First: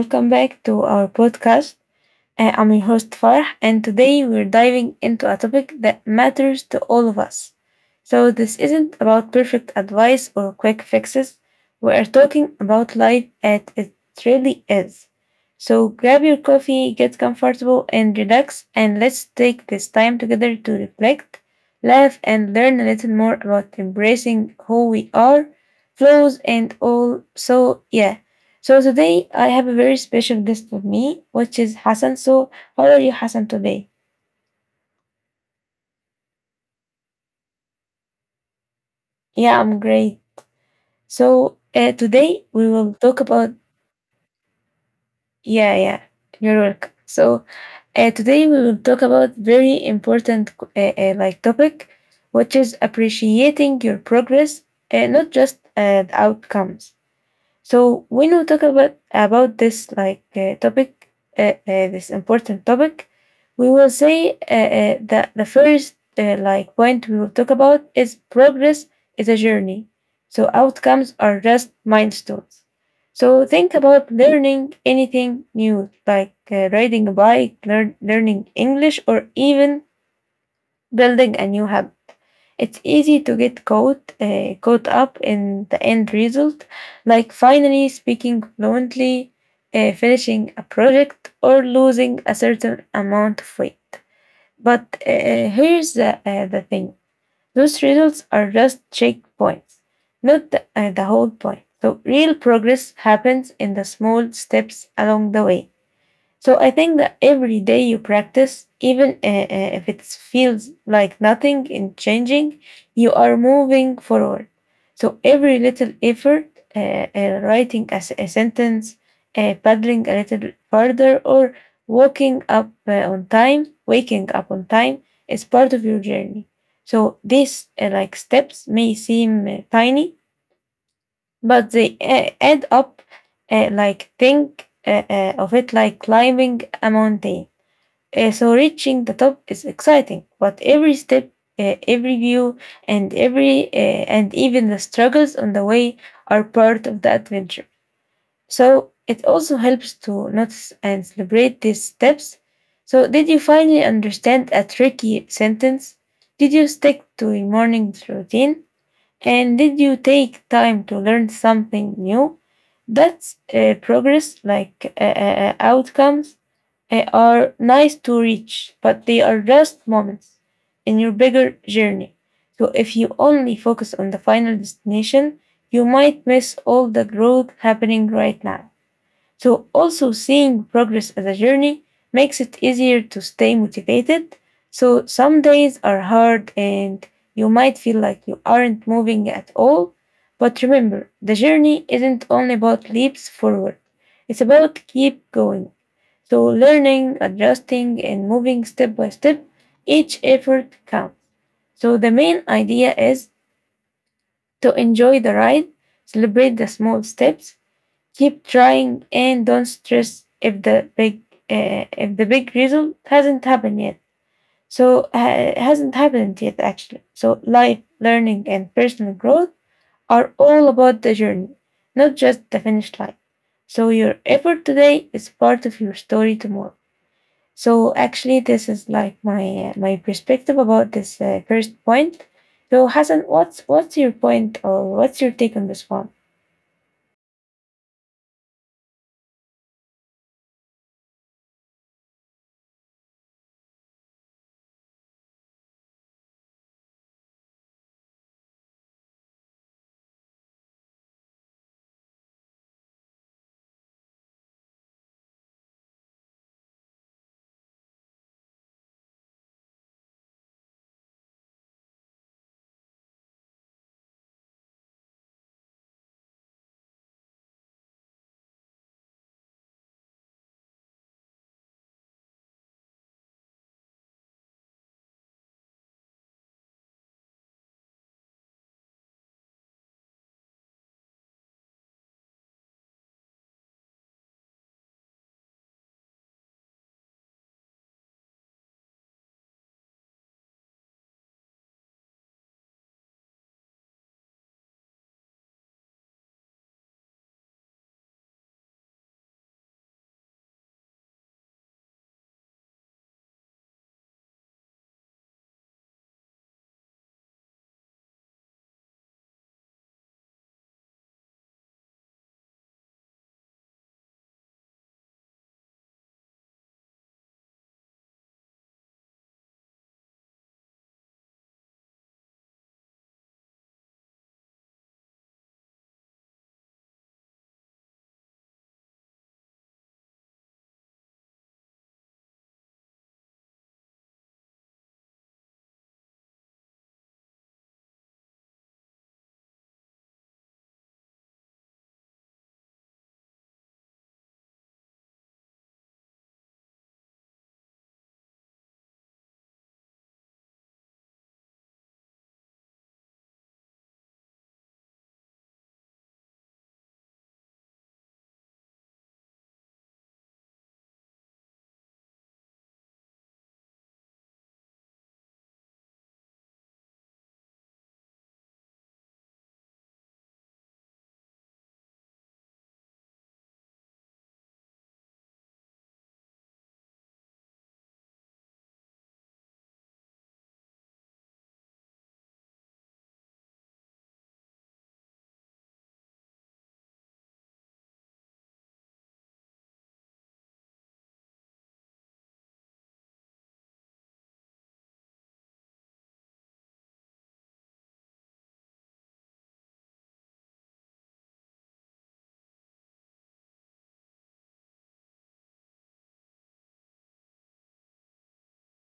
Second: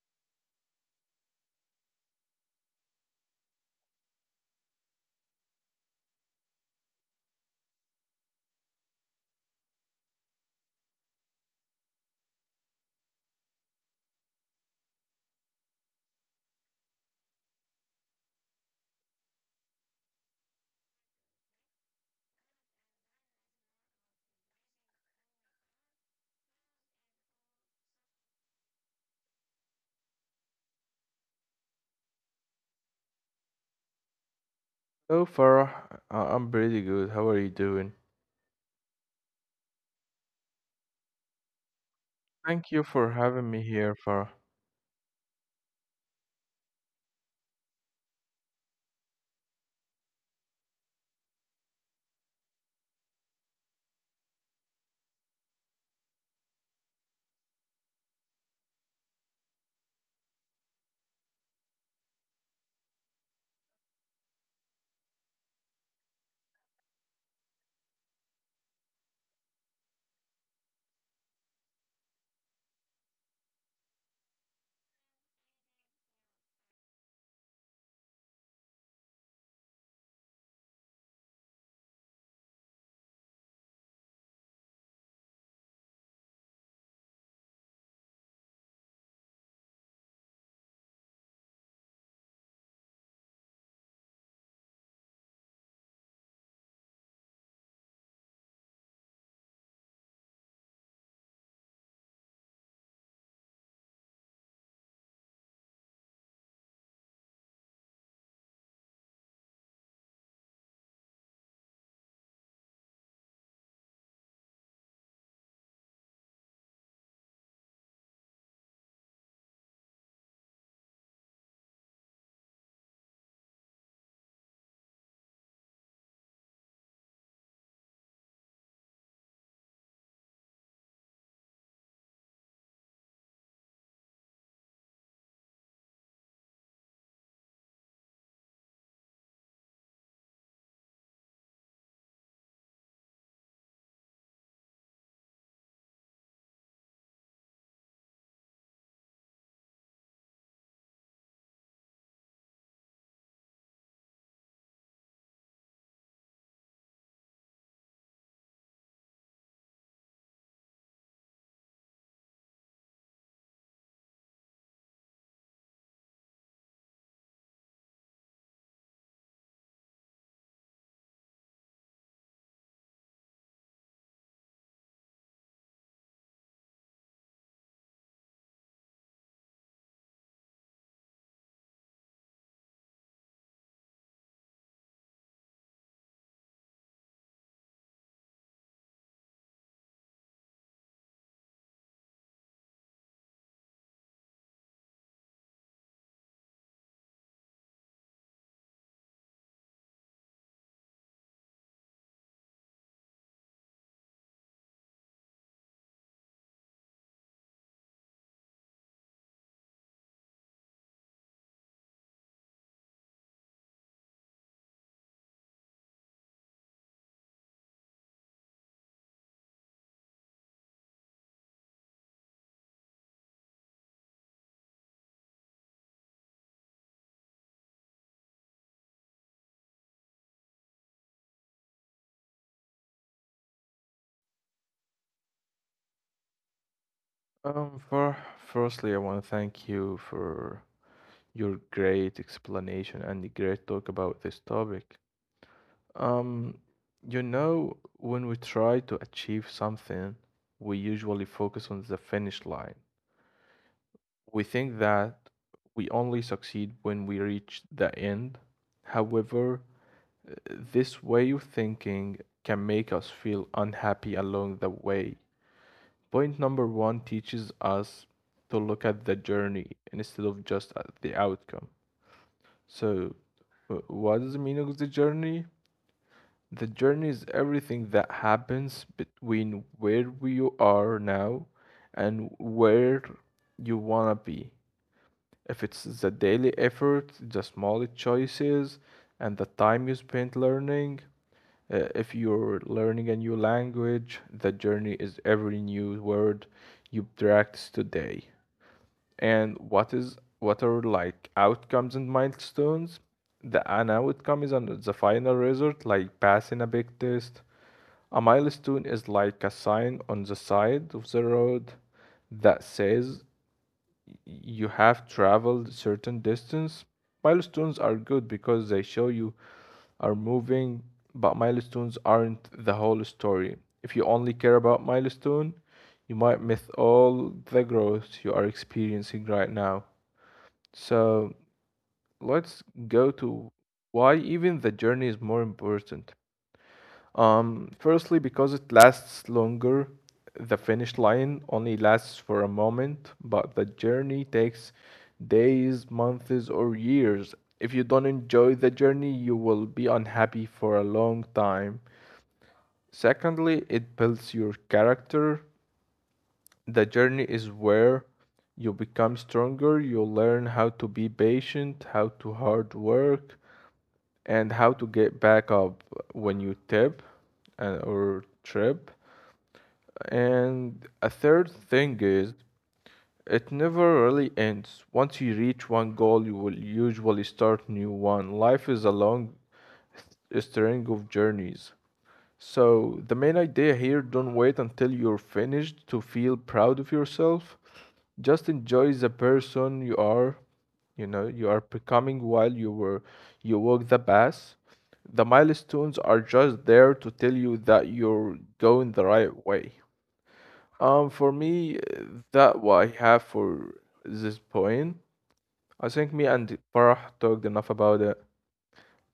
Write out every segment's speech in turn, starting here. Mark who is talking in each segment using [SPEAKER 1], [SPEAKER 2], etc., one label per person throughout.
[SPEAKER 1] welcome back to our podcast. I'm your host Farah, and today we're diving into a topic that matters to all of us. So, this isn't about perfect advice or quick fixes, we are talking about life as it really is. So, grab your coffee, get comfortable, and relax, and let's take this time together to reflect, laugh, and learn a little more about embracing who we are, flaws, and all. So, yeah. So today I have a very special guest with me, which is Hassan. So how are you, Hassan, today?
[SPEAKER 2] Hello, Farah. I'm pretty good. How are you doing?
[SPEAKER 1] Yeah, I'm great. So today
[SPEAKER 2] Thank you
[SPEAKER 1] we
[SPEAKER 2] for
[SPEAKER 1] will talk
[SPEAKER 2] having me
[SPEAKER 1] about
[SPEAKER 2] here, Farah.
[SPEAKER 1] yeah, yeah, your work. So today we will talk about very important like topic, which is appreciating your progress, not just the outcomes. So when we talk about this like topic, this important topic, we will say that the first like point we will talk about is progress is a journey. So outcomes are just milestones. So think about learning anything new, like riding a bike, learning English, or even building a new habit. It's easy to get caught up in the end result, like finally speaking fluently, finishing a project, or losing a certain amount of weight. But here's the thing: those results are just checkpoints, not the whole point. So real progress happens in the small steps along the way. So I think that every day you practice, even if it feels like nothing is changing, you are moving forward. So every little effort, writing a sentence, paddling a little further, or walking up on time, waking up on time, is part of your journey. So these like steps may seem tiny, but they end up like think of it like climbing a mountain. So reaching the top is exciting, but every step, every view, and every uh, and even the struggles on the way are part of the adventure. So it also helps to notice and celebrate these steps. So did you finally understand a tricky sentence? Did you stick to your morning routine? And did you take time to learn something new? That's progress, outcomes are nice to reach, but they are just moments in your bigger journey. So if you only focus on the final destination, you might miss all the growth happening right now. So, also seeing progress as a journey makes it easier to stay motivated. So, some days are hard and you might feel like you aren't moving at all. But remember, the journey isn't only about leaps forward, it's about keep going. So, learning, adjusting, and moving step by step, each effort counts. So, the main idea is to enjoy the ride, celebrate the small steps, keep trying and don't stress if the big result hasn't happened yet. So hasn't happened yet actually. So life, learning, and personal growth are all about the journey, not just the finish line. So your effort today is part of your story tomorrow. So actually, this is like my perspective about this first point. So Hassan, what's your point or what's your take on this one?
[SPEAKER 2] Farah, firstly, I want to thank you for your great explanation and the great talk about this topic. Um, you know, when we try to achieve something, we usually focus on the finish line. We think that we only succeed when we reach the end. However, this way of thinking can make us feel unhappy along the way. Point number one teaches us to look at the journey instead of just at the outcome. So, what is the meaning of the journey? The journey is everything that happens between where we are now and where you want to be. If it's the daily effort, the small choices, and the time you spend learning. If you're learning a new language, the journey is every new word you practice today. And what are like outcomes and milestones? The an outcome is the final result, like passing a big test. A milestone is like a sign on the side of the road that says you have traveled certain distance. Milestones are good because they show you are moving, but milestones aren't the whole story. If you only care about milestone, you might miss all the growth you are experiencing right now. So let's go to why even the journey is more important. Firstly, because it lasts longer, the finish line only lasts for a moment, but the journey takes days, months, or years. If you don't enjoy the journey, you will be unhappy for a long time. Secondly, it builds your character. The journey is where you become stronger, you learn how to be patient, how to hard work, and how to get back up when you tip and, or trip. And a third thing is, it never really ends. Once you reach one goal, you will usually start new one. Life is a long string of journeys. So the main idea here, don't wait until you're finished to feel proud of yourself. Just enjoy the person you are, you know, you are becoming while you walk the path. The milestones are just there to tell you that you're going the right way. For me, that what I have for this point. I think me and Farah talked enough about it,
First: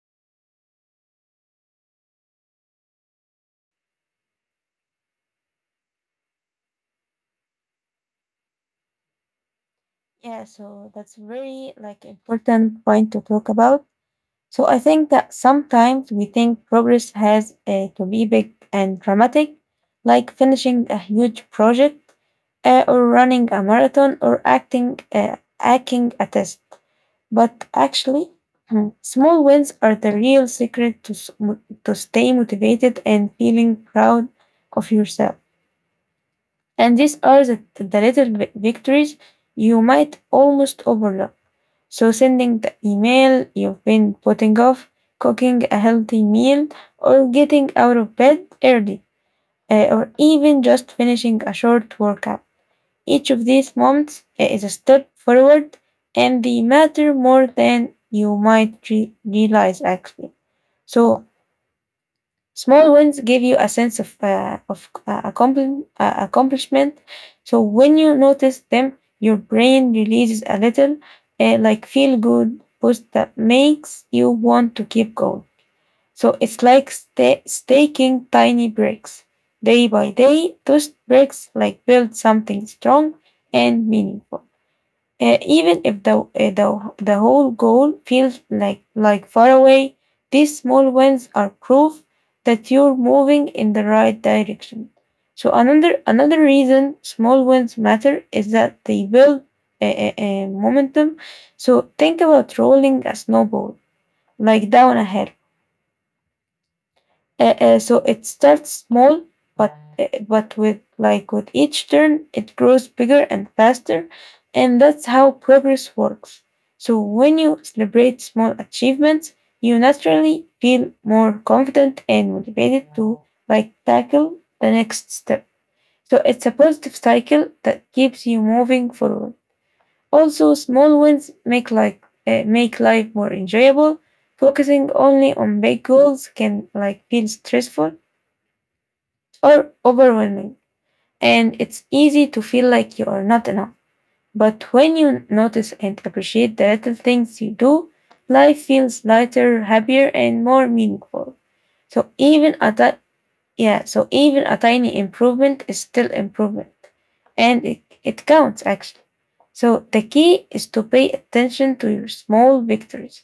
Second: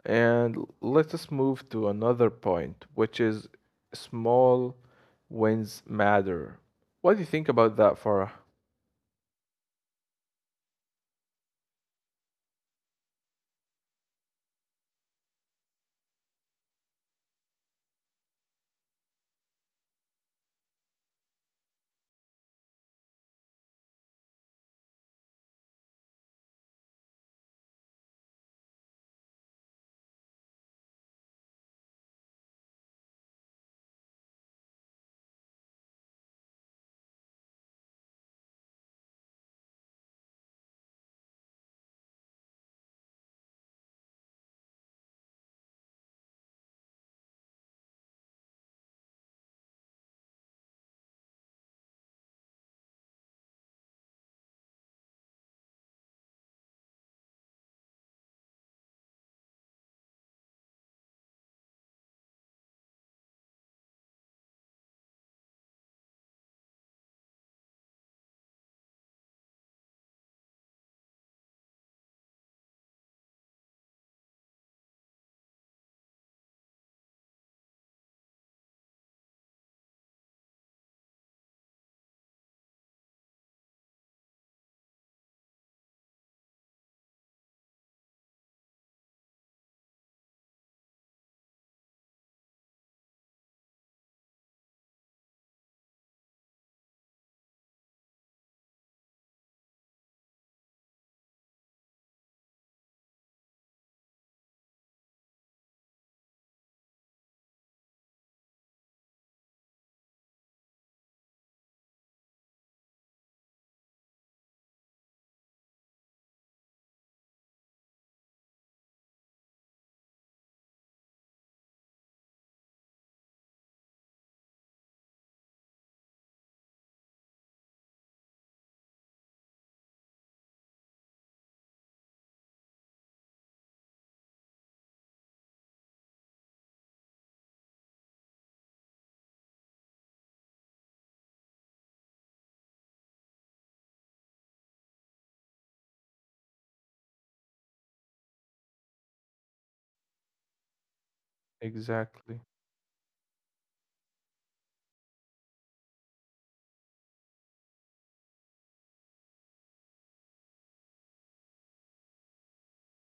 [SPEAKER 2] and let us move to another point, which is small wins matter. What do you think about that, Farah?
[SPEAKER 1] Yeah, so that's very like important point to talk about. So I think that sometimes we think progress has to be big and dramatic, like finishing a huge project, or running a marathon, or acting a test. But actually, small wins are the real secret to to stay motivated and feeling proud of yourself. And these are the little victories you might almost overlook. So, sending the email you've been putting off, cooking a healthy meal, or getting out of bed early, or even just finishing a short workout. Each of these moments is a step forward and they matter more than you might realize actually. So, small wins give you a sense of accomplishment. So when you notice them, your brain releases a little like feel good boost that makes you want to keep going. So it's like sta taking tiny breaks day by day. Those breaks like build something strong and meaningful. Even if the whole goal feels like far away, these small wins are proof that you're moving in the right direction. So another reason small wins matter is that they build momentum. So think about rolling a snowball like down a hill. So it starts small, but with like with each turn, it grows bigger and faster, and that's how progress works. So when you celebrate small achievements, you naturally feel more confident and motivated to like tackle the next step. So it's a positive cycle that keeps you moving forward. Also, small wins make life more enjoyable. Focusing only on big goals can like feel stressful, or overwhelming, and it's easy to feel like you are not enough. But when you notice and appreciate the little things you do, life feels lighter, happier, and more meaningful. So
[SPEAKER 2] Exactly.
[SPEAKER 1] yeah, so even a tiny improvement is still improvement, and it counts actually. So the key is to pay attention to your small victories.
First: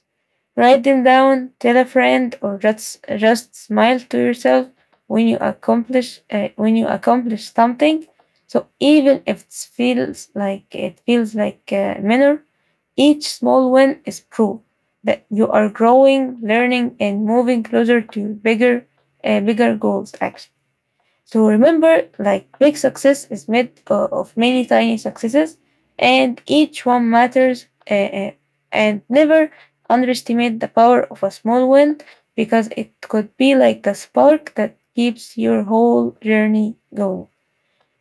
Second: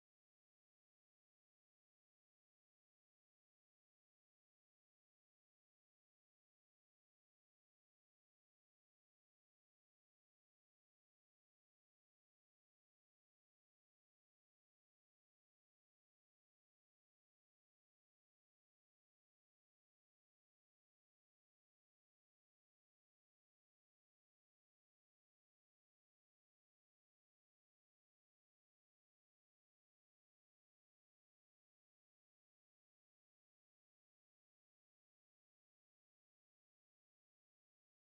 [SPEAKER 1] Write them down, tell a friend, or just smile to yourself when you accomplish something. So even if it feels like minor, each small win is proof that you are growing, learning, and moving closer to bigger goals. Actually. So remember, like big success is made of many tiny successes, and each one matters. And never underestimate the power of a small win because it could be like the spark that keeps your whole journey going.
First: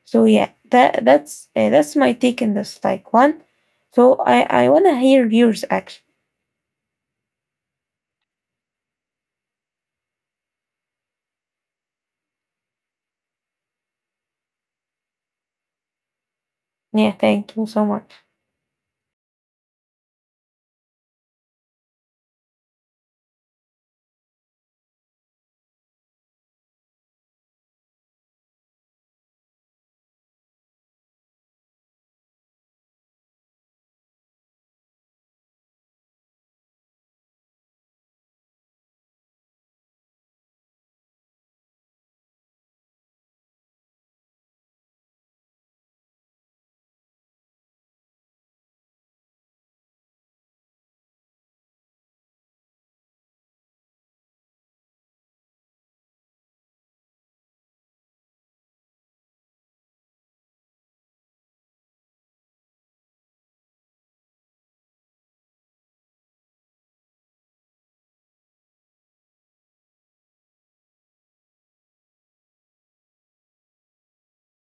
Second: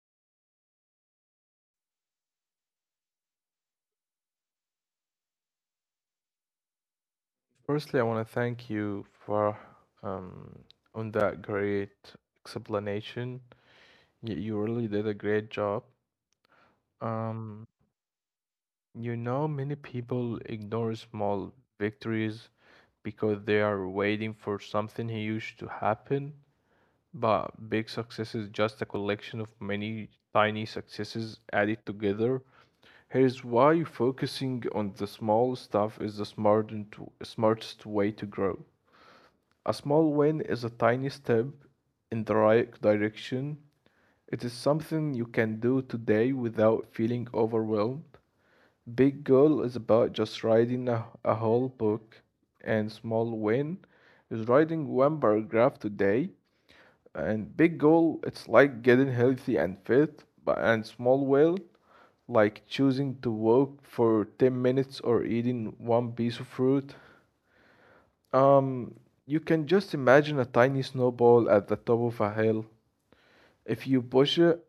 [SPEAKER 1] So yeah, that's my take in this like one. So I wanna hear yours actually.
[SPEAKER 2] Firstly, I want to thank you for um, on that great explanation. You really did a great job.
[SPEAKER 1] Yeah, thank you
[SPEAKER 2] Um,
[SPEAKER 1] so much.
[SPEAKER 2] You know, many people ignore small victories because they are waiting for something huge to happen, but big success is just a collection of many tiny successes added together. Here's why focusing on the small stuff is the smartest way to grow. A small win is a tiny step in the right direction. It is something you can do today without feeling overwhelmed. Big Goal is about just writing a whole book, and Small Win is writing one paragraph today. And Big Goal, it's like getting healthy and fit, but and Small Win, like choosing to walk for 10 minutes or eating one piece of fruit. Um, you can just imagine a tiny snowball at the top of a hill. If you push it,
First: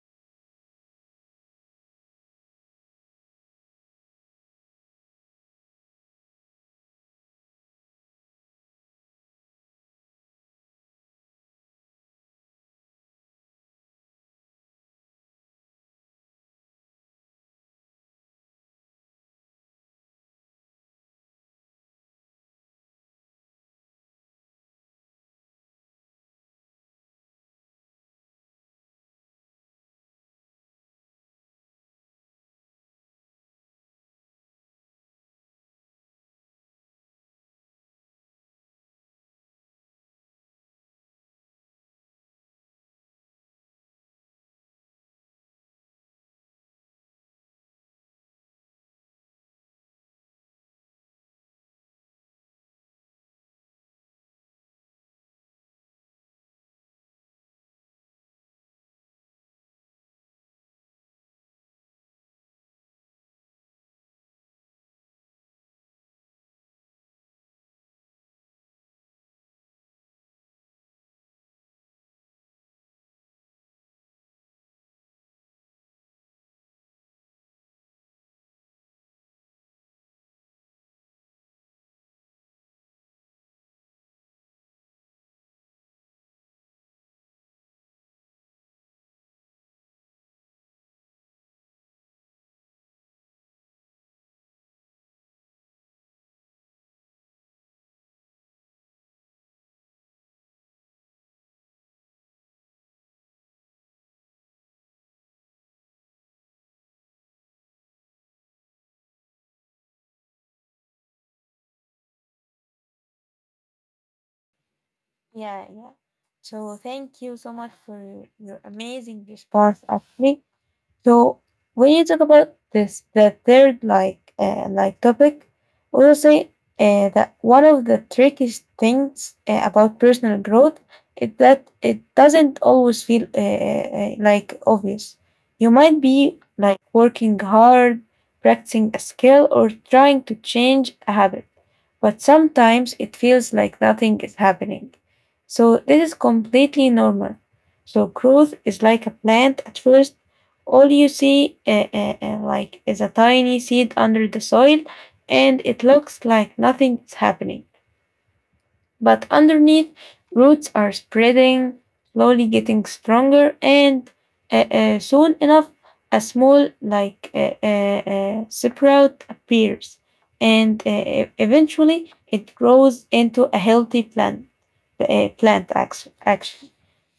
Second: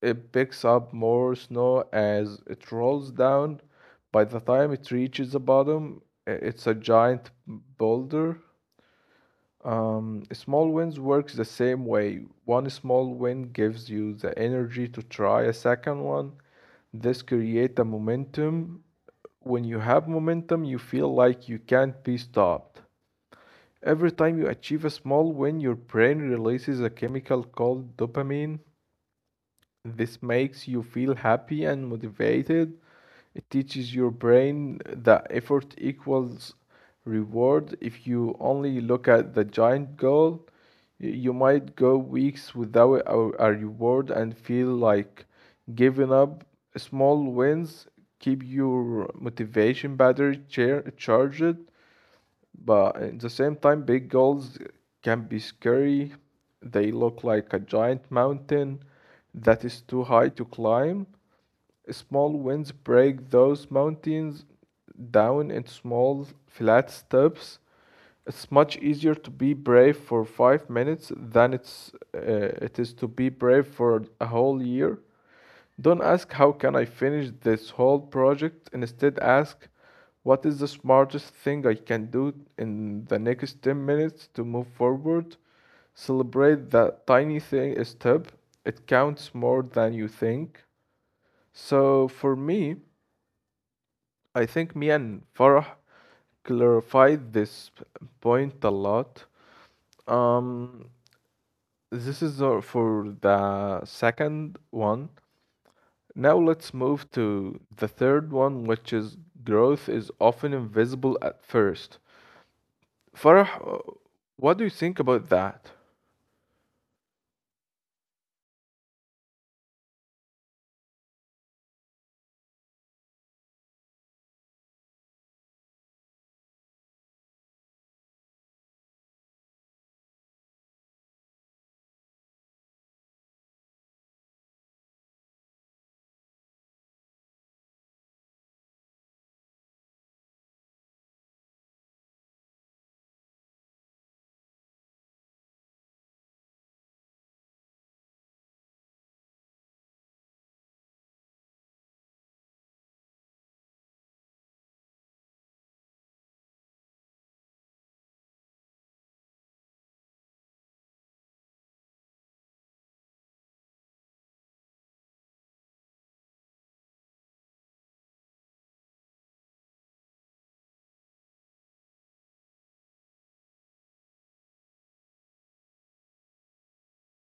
[SPEAKER 2] it picks up more snow as it rolls down. By the time it reaches the bottom, it's a giant boulder. Um, Small winds works the same way. One small wind gives you the energy to try a second one. This creates a momentum. When you have momentum, you feel like you can't be stopped. Every time you achieve a small win, your brain releases a chemical called dopamine. This makes you feel happy and motivated. It teaches your brain that effort equals reward. If you only look at the giant goal, you might go weeks without a reward and feel like giving up. Small wins keep your motivation battery charged. But at the same time, big goals can be scary. They look like a giant mountain that is too high to climb. Small wins break those mountains down into small, flat steps. It's much easier to be brave for 5 minutes than it is to be brave for a whole year. Don't ask how can I finish this whole project. Instead, ask what is the smartest thing I can do in the next 10 minutes to move forward. Celebrate that tiny thing step. It counts more than you think. So for me, I think me and Farah clarified this point a lot. Um, this is for the second one. Now let's move to the third one, which is growth is often invisible at first. Farah, what do you think about that?
[SPEAKER 1] Yeah, yeah. So thank you so much for your amazing response actually. So when you talk about this, the third like topic, I will say that one of the trickiest things about personal growth is that it doesn't always feel like obvious. You might be like working hard, practicing a skill, or trying to change a habit, but sometimes it feels like nothing is happening. So this is completely normal. So growth is like a plant at first all you see, like, is a tiny seed under the soil, and it looks like nothing's happening. But underneath, roots are spreading, slowly getting stronger, and soon enough, a small, sprout appears, and eventually it grows into a healthy plant. Plant action, action.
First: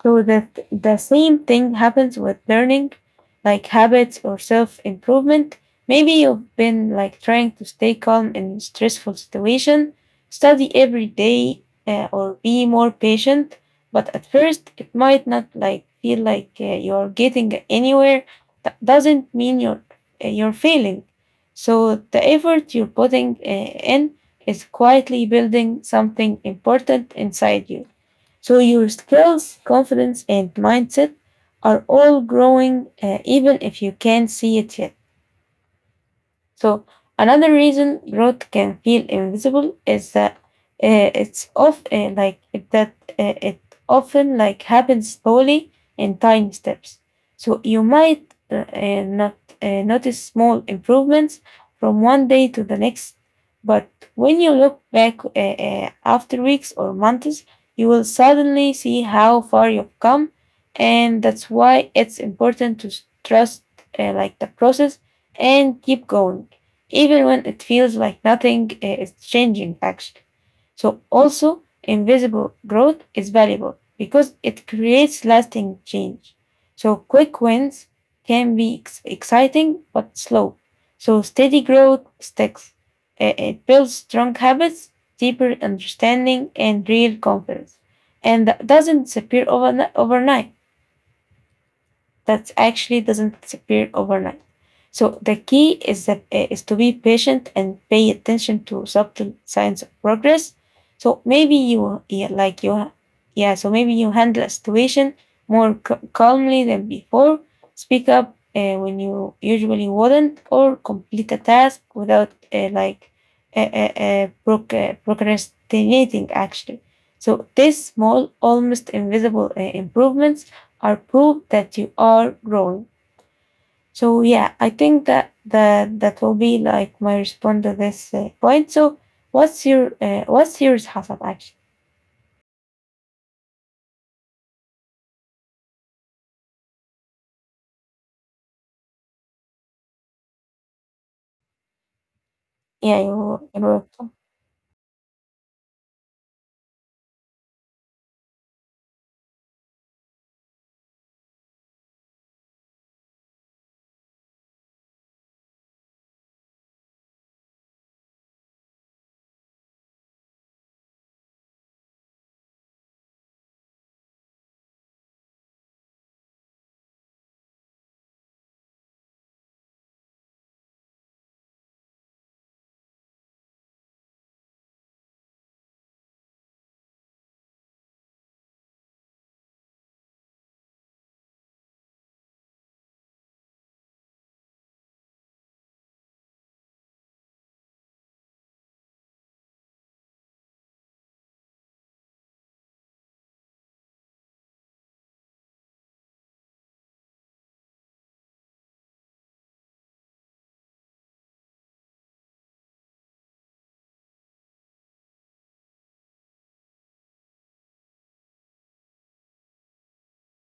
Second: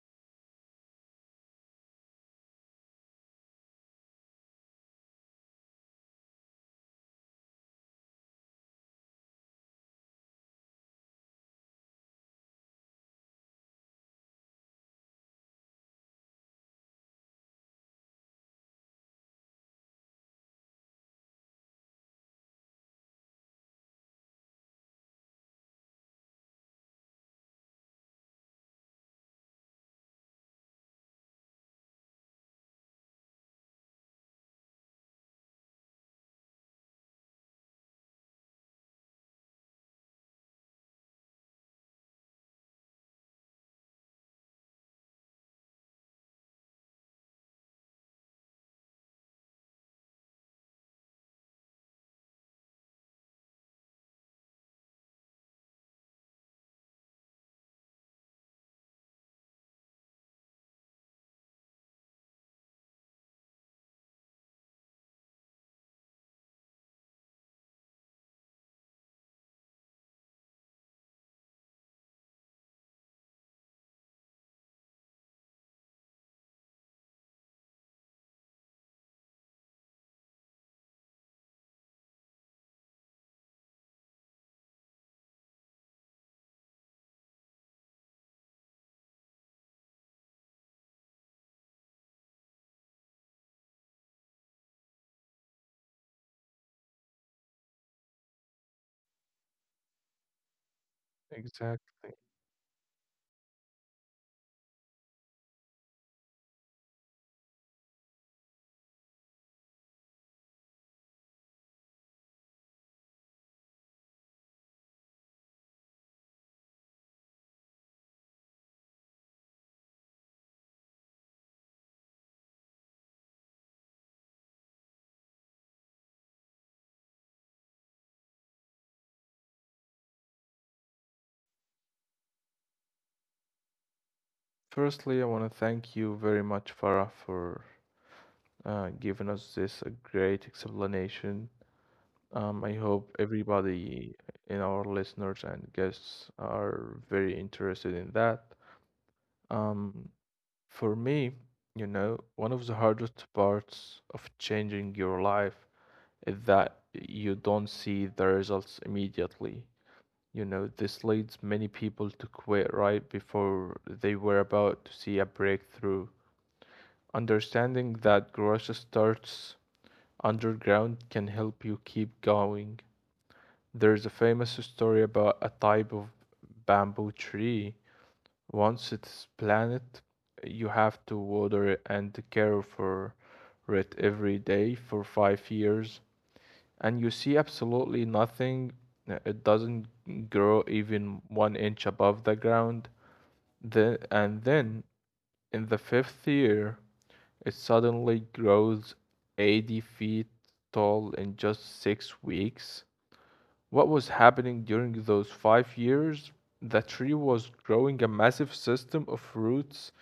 [SPEAKER 1] So that the same thing happens with learning, like habits or self improvement. Maybe you've been like trying to stay calm in a stressful situation, study every day, or be more patient but at first it might not like feel like you're getting anywhere that doesn't mean you're failing so the effort you're putting in is quietly building something important inside you so your skills confidence and mindset are all growing even if you can't see it yet so, another reason growth can feel invisible is that it's of like it- that it often like happens slowly in tiny steps. So you might not notice small improvements from one day to the next, but when you look back after weeks or months, you will suddenly see how far you've come, and that's why it's important to trust like the process and keep going even when it feels like nothing is changing actually. So also invisible growth is valuable because it creates lasting change. So quick wins can be exciting but slow. So steady growth sticks. It builds strong habits, deeper understanding, and real confidence. And that doesn't disappear overni- overnight that actually doesn't disappear overnight. So the key is that is to be patient and pay attention to subtle signs of progress. So maybe you
[SPEAKER 2] Exactly.
[SPEAKER 1] yeah, like you yeah so maybe you handle a situation more calmly than before. Speak up when you usually wouldn't, or complete a task without procrastinating actually. So these small, almost invisible improvements or prove that you are wrong. So yeah, I think that will be like my response to this point. So what's your what's yours, Hassan? Actually,
[SPEAKER 2] Firstly, I want to thank you very much, Farah, for giving us this a great explanation. I
[SPEAKER 1] yeah,
[SPEAKER 2] hope
[SPEAKER 1] you're welcome.
[SPEAKER 2] everybody in our listeners and guests are very interested in that. Um, for me, you know, one of the hardest parts of changing your life that you don't see the results immediately. You know, this leads many people to quit right before they were about to see a breakthrough. Understanding that growth starts underground can help you keep going. There's a famous story about a type of bamboo tree. Once it's planted, you have to water it and care for it every day for 5 years, and you see absolutely nothing. It doesn't grow even one inch above the ground. And then in the fifth year, it suddenly grows 80 feet tall in just 6 weeks. What was happening during those 5 years? The tree was growing a massive system of roots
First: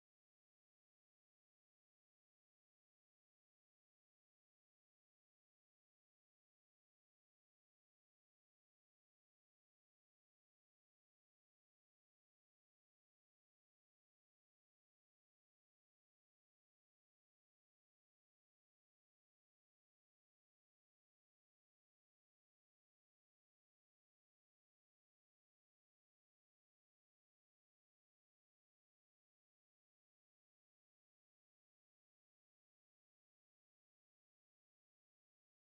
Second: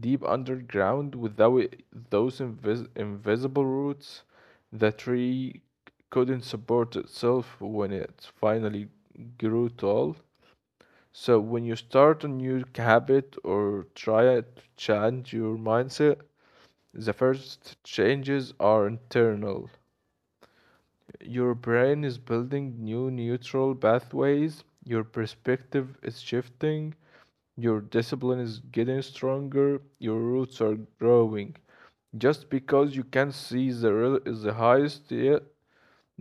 [SPEAKER 2] deep underground. Without it- Those invisible roots, the tree couldn't support itself when it finally grew tall. So when you start a new habit or try to change your mindset, the first changes are internal. Your brain is building new neutral pathways, your perspective is shifting, your discipline is getting stronger, your roots are growing. Just because you can't see the real is the highest yet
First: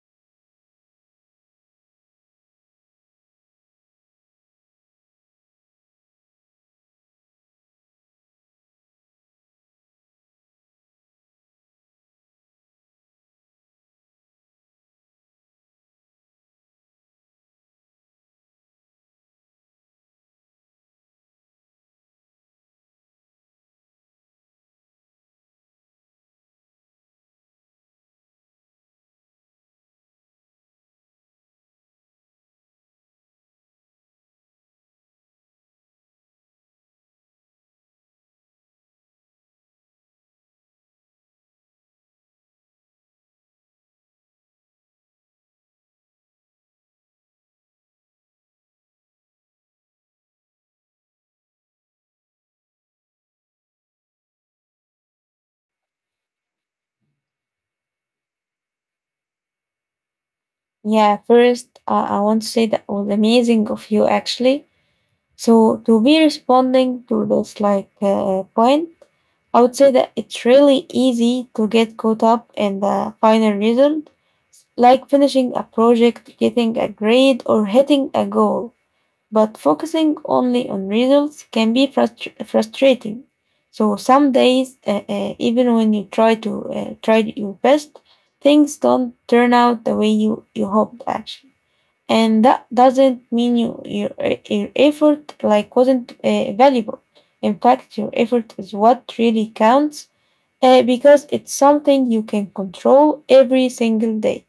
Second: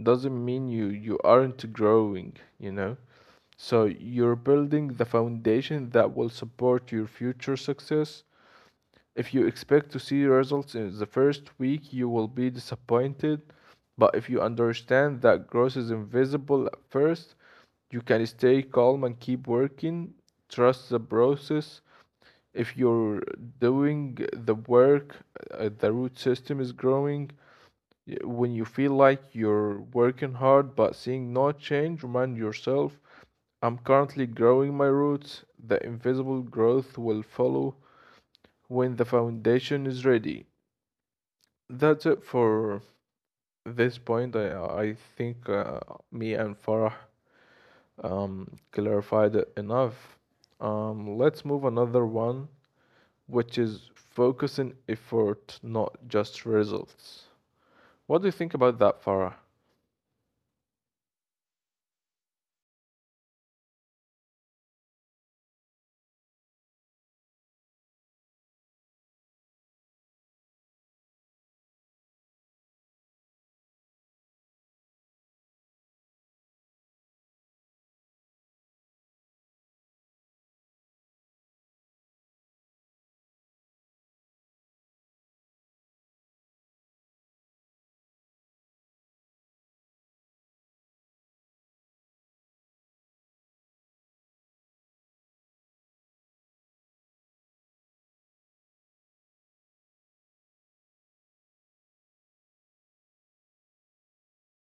[SPEAKER 2] doesn't mean you aren't growing, you know? So you're building the foundation that will support your future success. If you expect to see results in the first week, you will be disappointed. But if you understand that growth is invisible at first, you can stay calm and keep working. Trust the process. If you're doing the work, the root system is growing. When you feel like you're working hard but seeing no change, remind yourself, I'm currently growing my roots. The invisible growth will follow when the foundation is ready. That's it for this point. I think me and Farah clarified it enough. Let's move another one, which is focusing effort, not just results. What do you think about that, Farah?
[SPEAKER 1] Yeah, first I want to say that was amazing of you actually. So to be responding to this point, I would say that it's really easy to get caught up in the final result, like finishing a project, getting a grade, or hitting a goal. But focusing only on results can be frustrating. So some days, even when you try to try your best, things don't turn out the way you hoped actually. And that doesn't mean your effort wasn't valuable. In fact, your effort is what really counts because it's something you can control every single day.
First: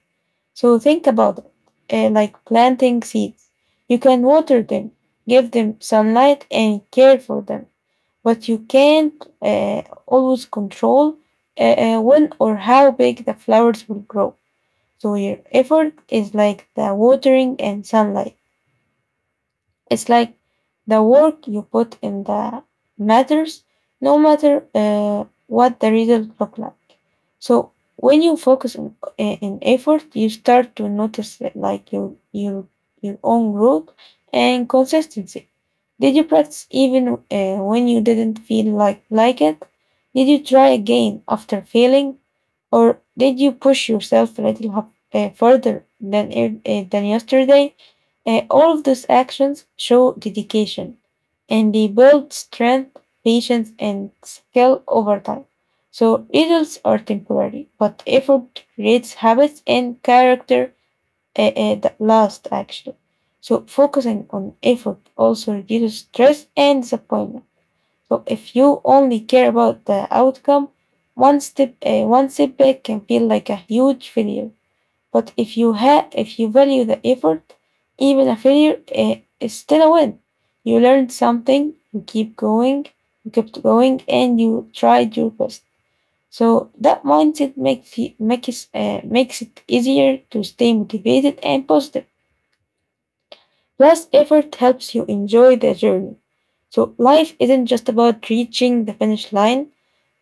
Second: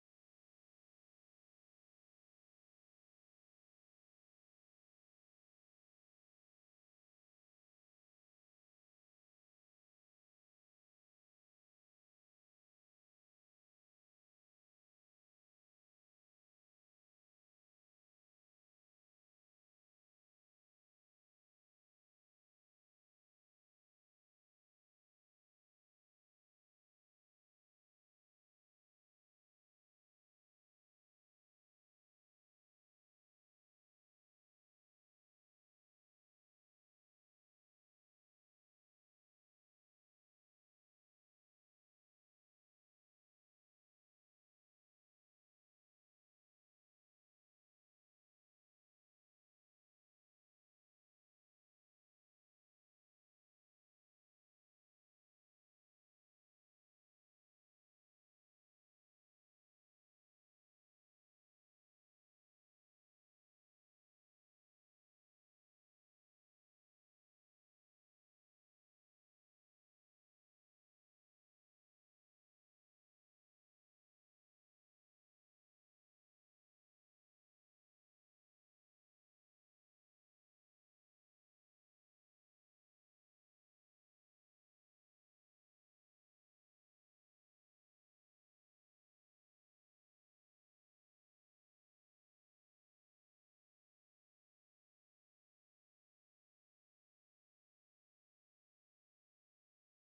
[SPEAKER 1] So think about it, like planting seeds. You can water them, give them sunlight, and care for them, but you can't always control uh, when or how big the flowers will grow. So your effort is like the watering and sunlight. It's like the work you put in the matters, no matter what the result look like. So when you focus on in effort, you start to notice that, like your own growth and consistency. Did you practice even when you didn't feel like it? Did you try again after failing? Or did you push yourself a little further than yesterday? All of those actions show dedication and they build strength, patience, and skill over time. So results are temporary, but effort creates habits and character that last actually. So focusing on effort also reduces stress and disappointment. So if you only care about the outcome, one setback can feel like a huge failure. But if you value the effort, even a failure is still a win. You learned something, you keep going, you kept going, and you tried your best. So that mindset makes it easier to stay motivated and positive. Plus, effort helps you enjoy the journey. So life isn't just about reaching the finish line.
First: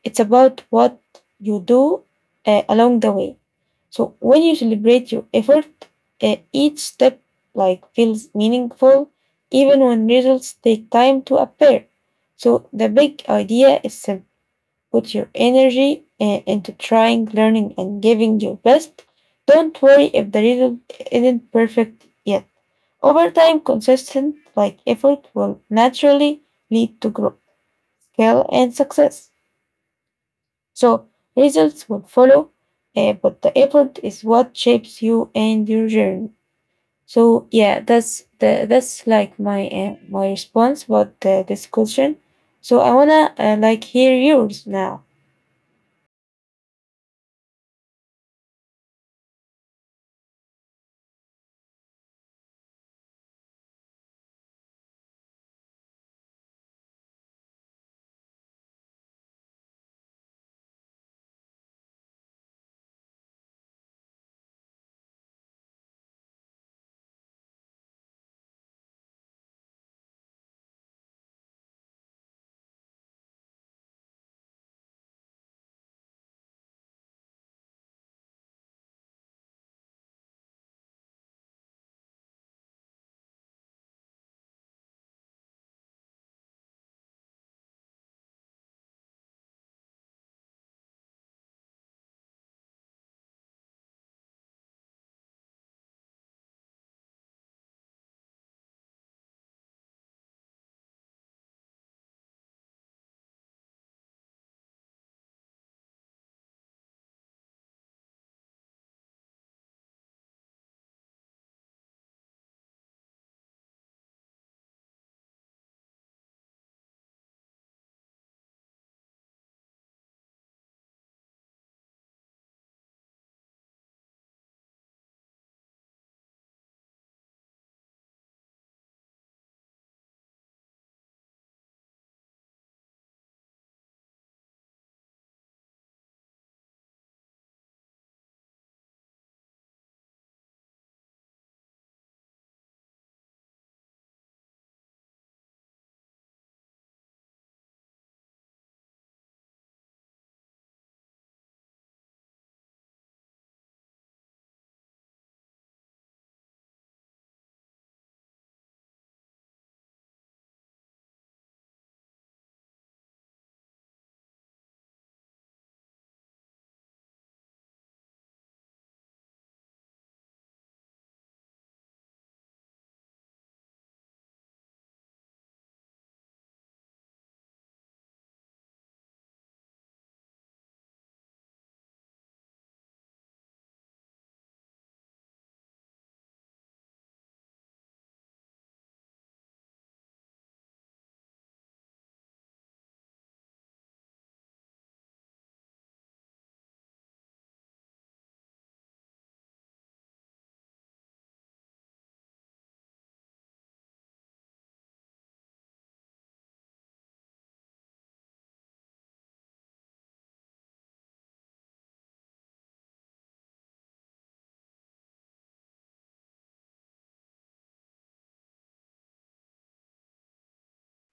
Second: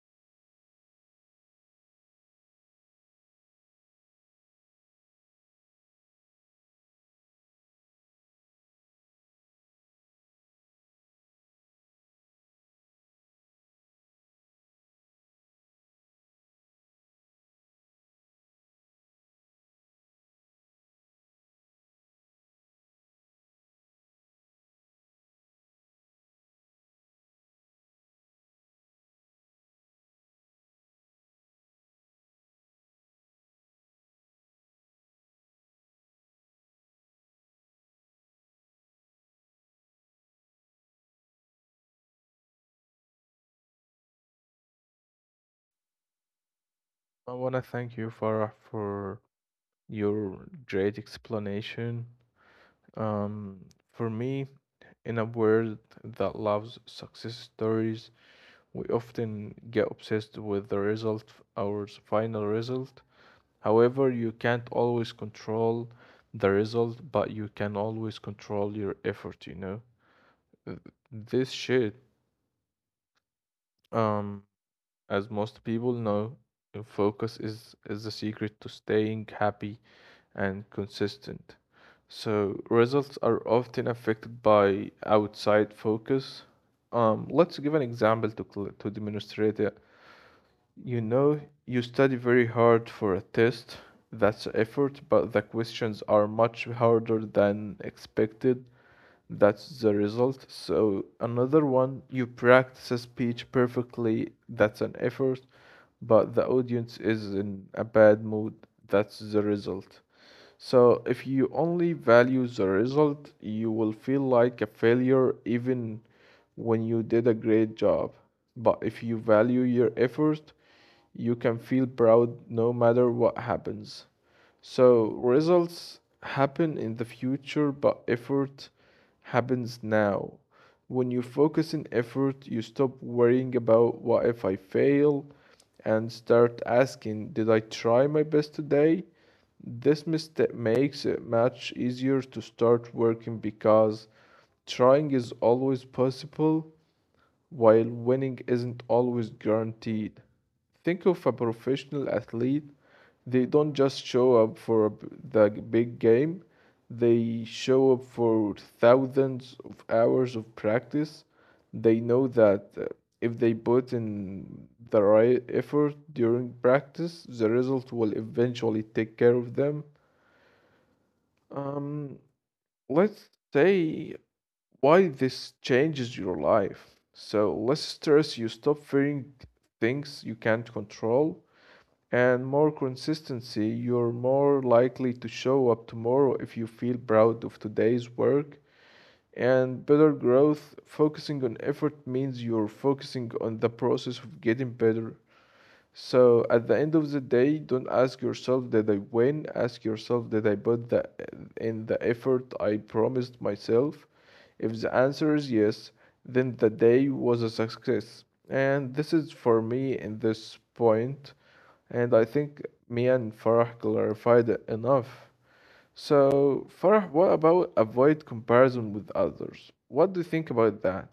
[SPEAKER 1] It's about what you do along the way. So when you celebrate your effort, each step feels meaningful, even when results take time to appear. So the big idea is simple: put your energy into trying, learning, and giving your best. Don't worry if the result isn't perfect yet. Over time, consistent effort will naturally lead to growth, skill, and success. So results will follow, but the effort is what shapes you and your journey. So yeah, that's like my response about the discussion. So I wanna hear yours now.
[SPEAKER 2] I want to thank you, Farah, for your great explanation. Um, for me, in a world that loves success stories, we often get obsessed with the result, our final result. However, you can't always control the result, but you can always control your effort, you know? Uh, This shit, um, as most people know, focus is the secret to staying happy and consistent. So results are often affected by outside focus. Let's give an example to to demonstrate it. You know, you study very hard for a test. That's effort, but the questions are much harder than expected, that's the result. So another one, you practice a speech perfectly, that's an effort, but the audience is in a bad mood, that's the result. So if you only value the result, you will feel like a failure even when you did a great job. But if you value your effort, you can feel proud no matter what happens. So results happen in the future, but effort happens now. When you focus in effort, you stop worrying about what if I fail and start asking, did I try my best today? This mistake makes it much easier to start working because trying is always possible while winning isn't always guaranteed. Think of a professional athlete, they don't just show up for the big game, they show up for thousands of hours of practice. They know that if they put in the right effort during practice, the result will eventually take care of them. Um, let's say why this changes your life. So less stress, you stop fearing things you can't control, and more consistency, you're more likely to show up tomorrow if you feel proud of today's work. And better growth, focusing on effort means you're focusing on the process of getting better. So at the end of the day, don't ask yourself did I win? Ask yourself did I put the in the effort I promised myself? If the answer is yes, then the day was a success. And this is for me in this point, and I think me and Farah clarified it enough. So Farah, what about avoid comparison with others? What do you think about that?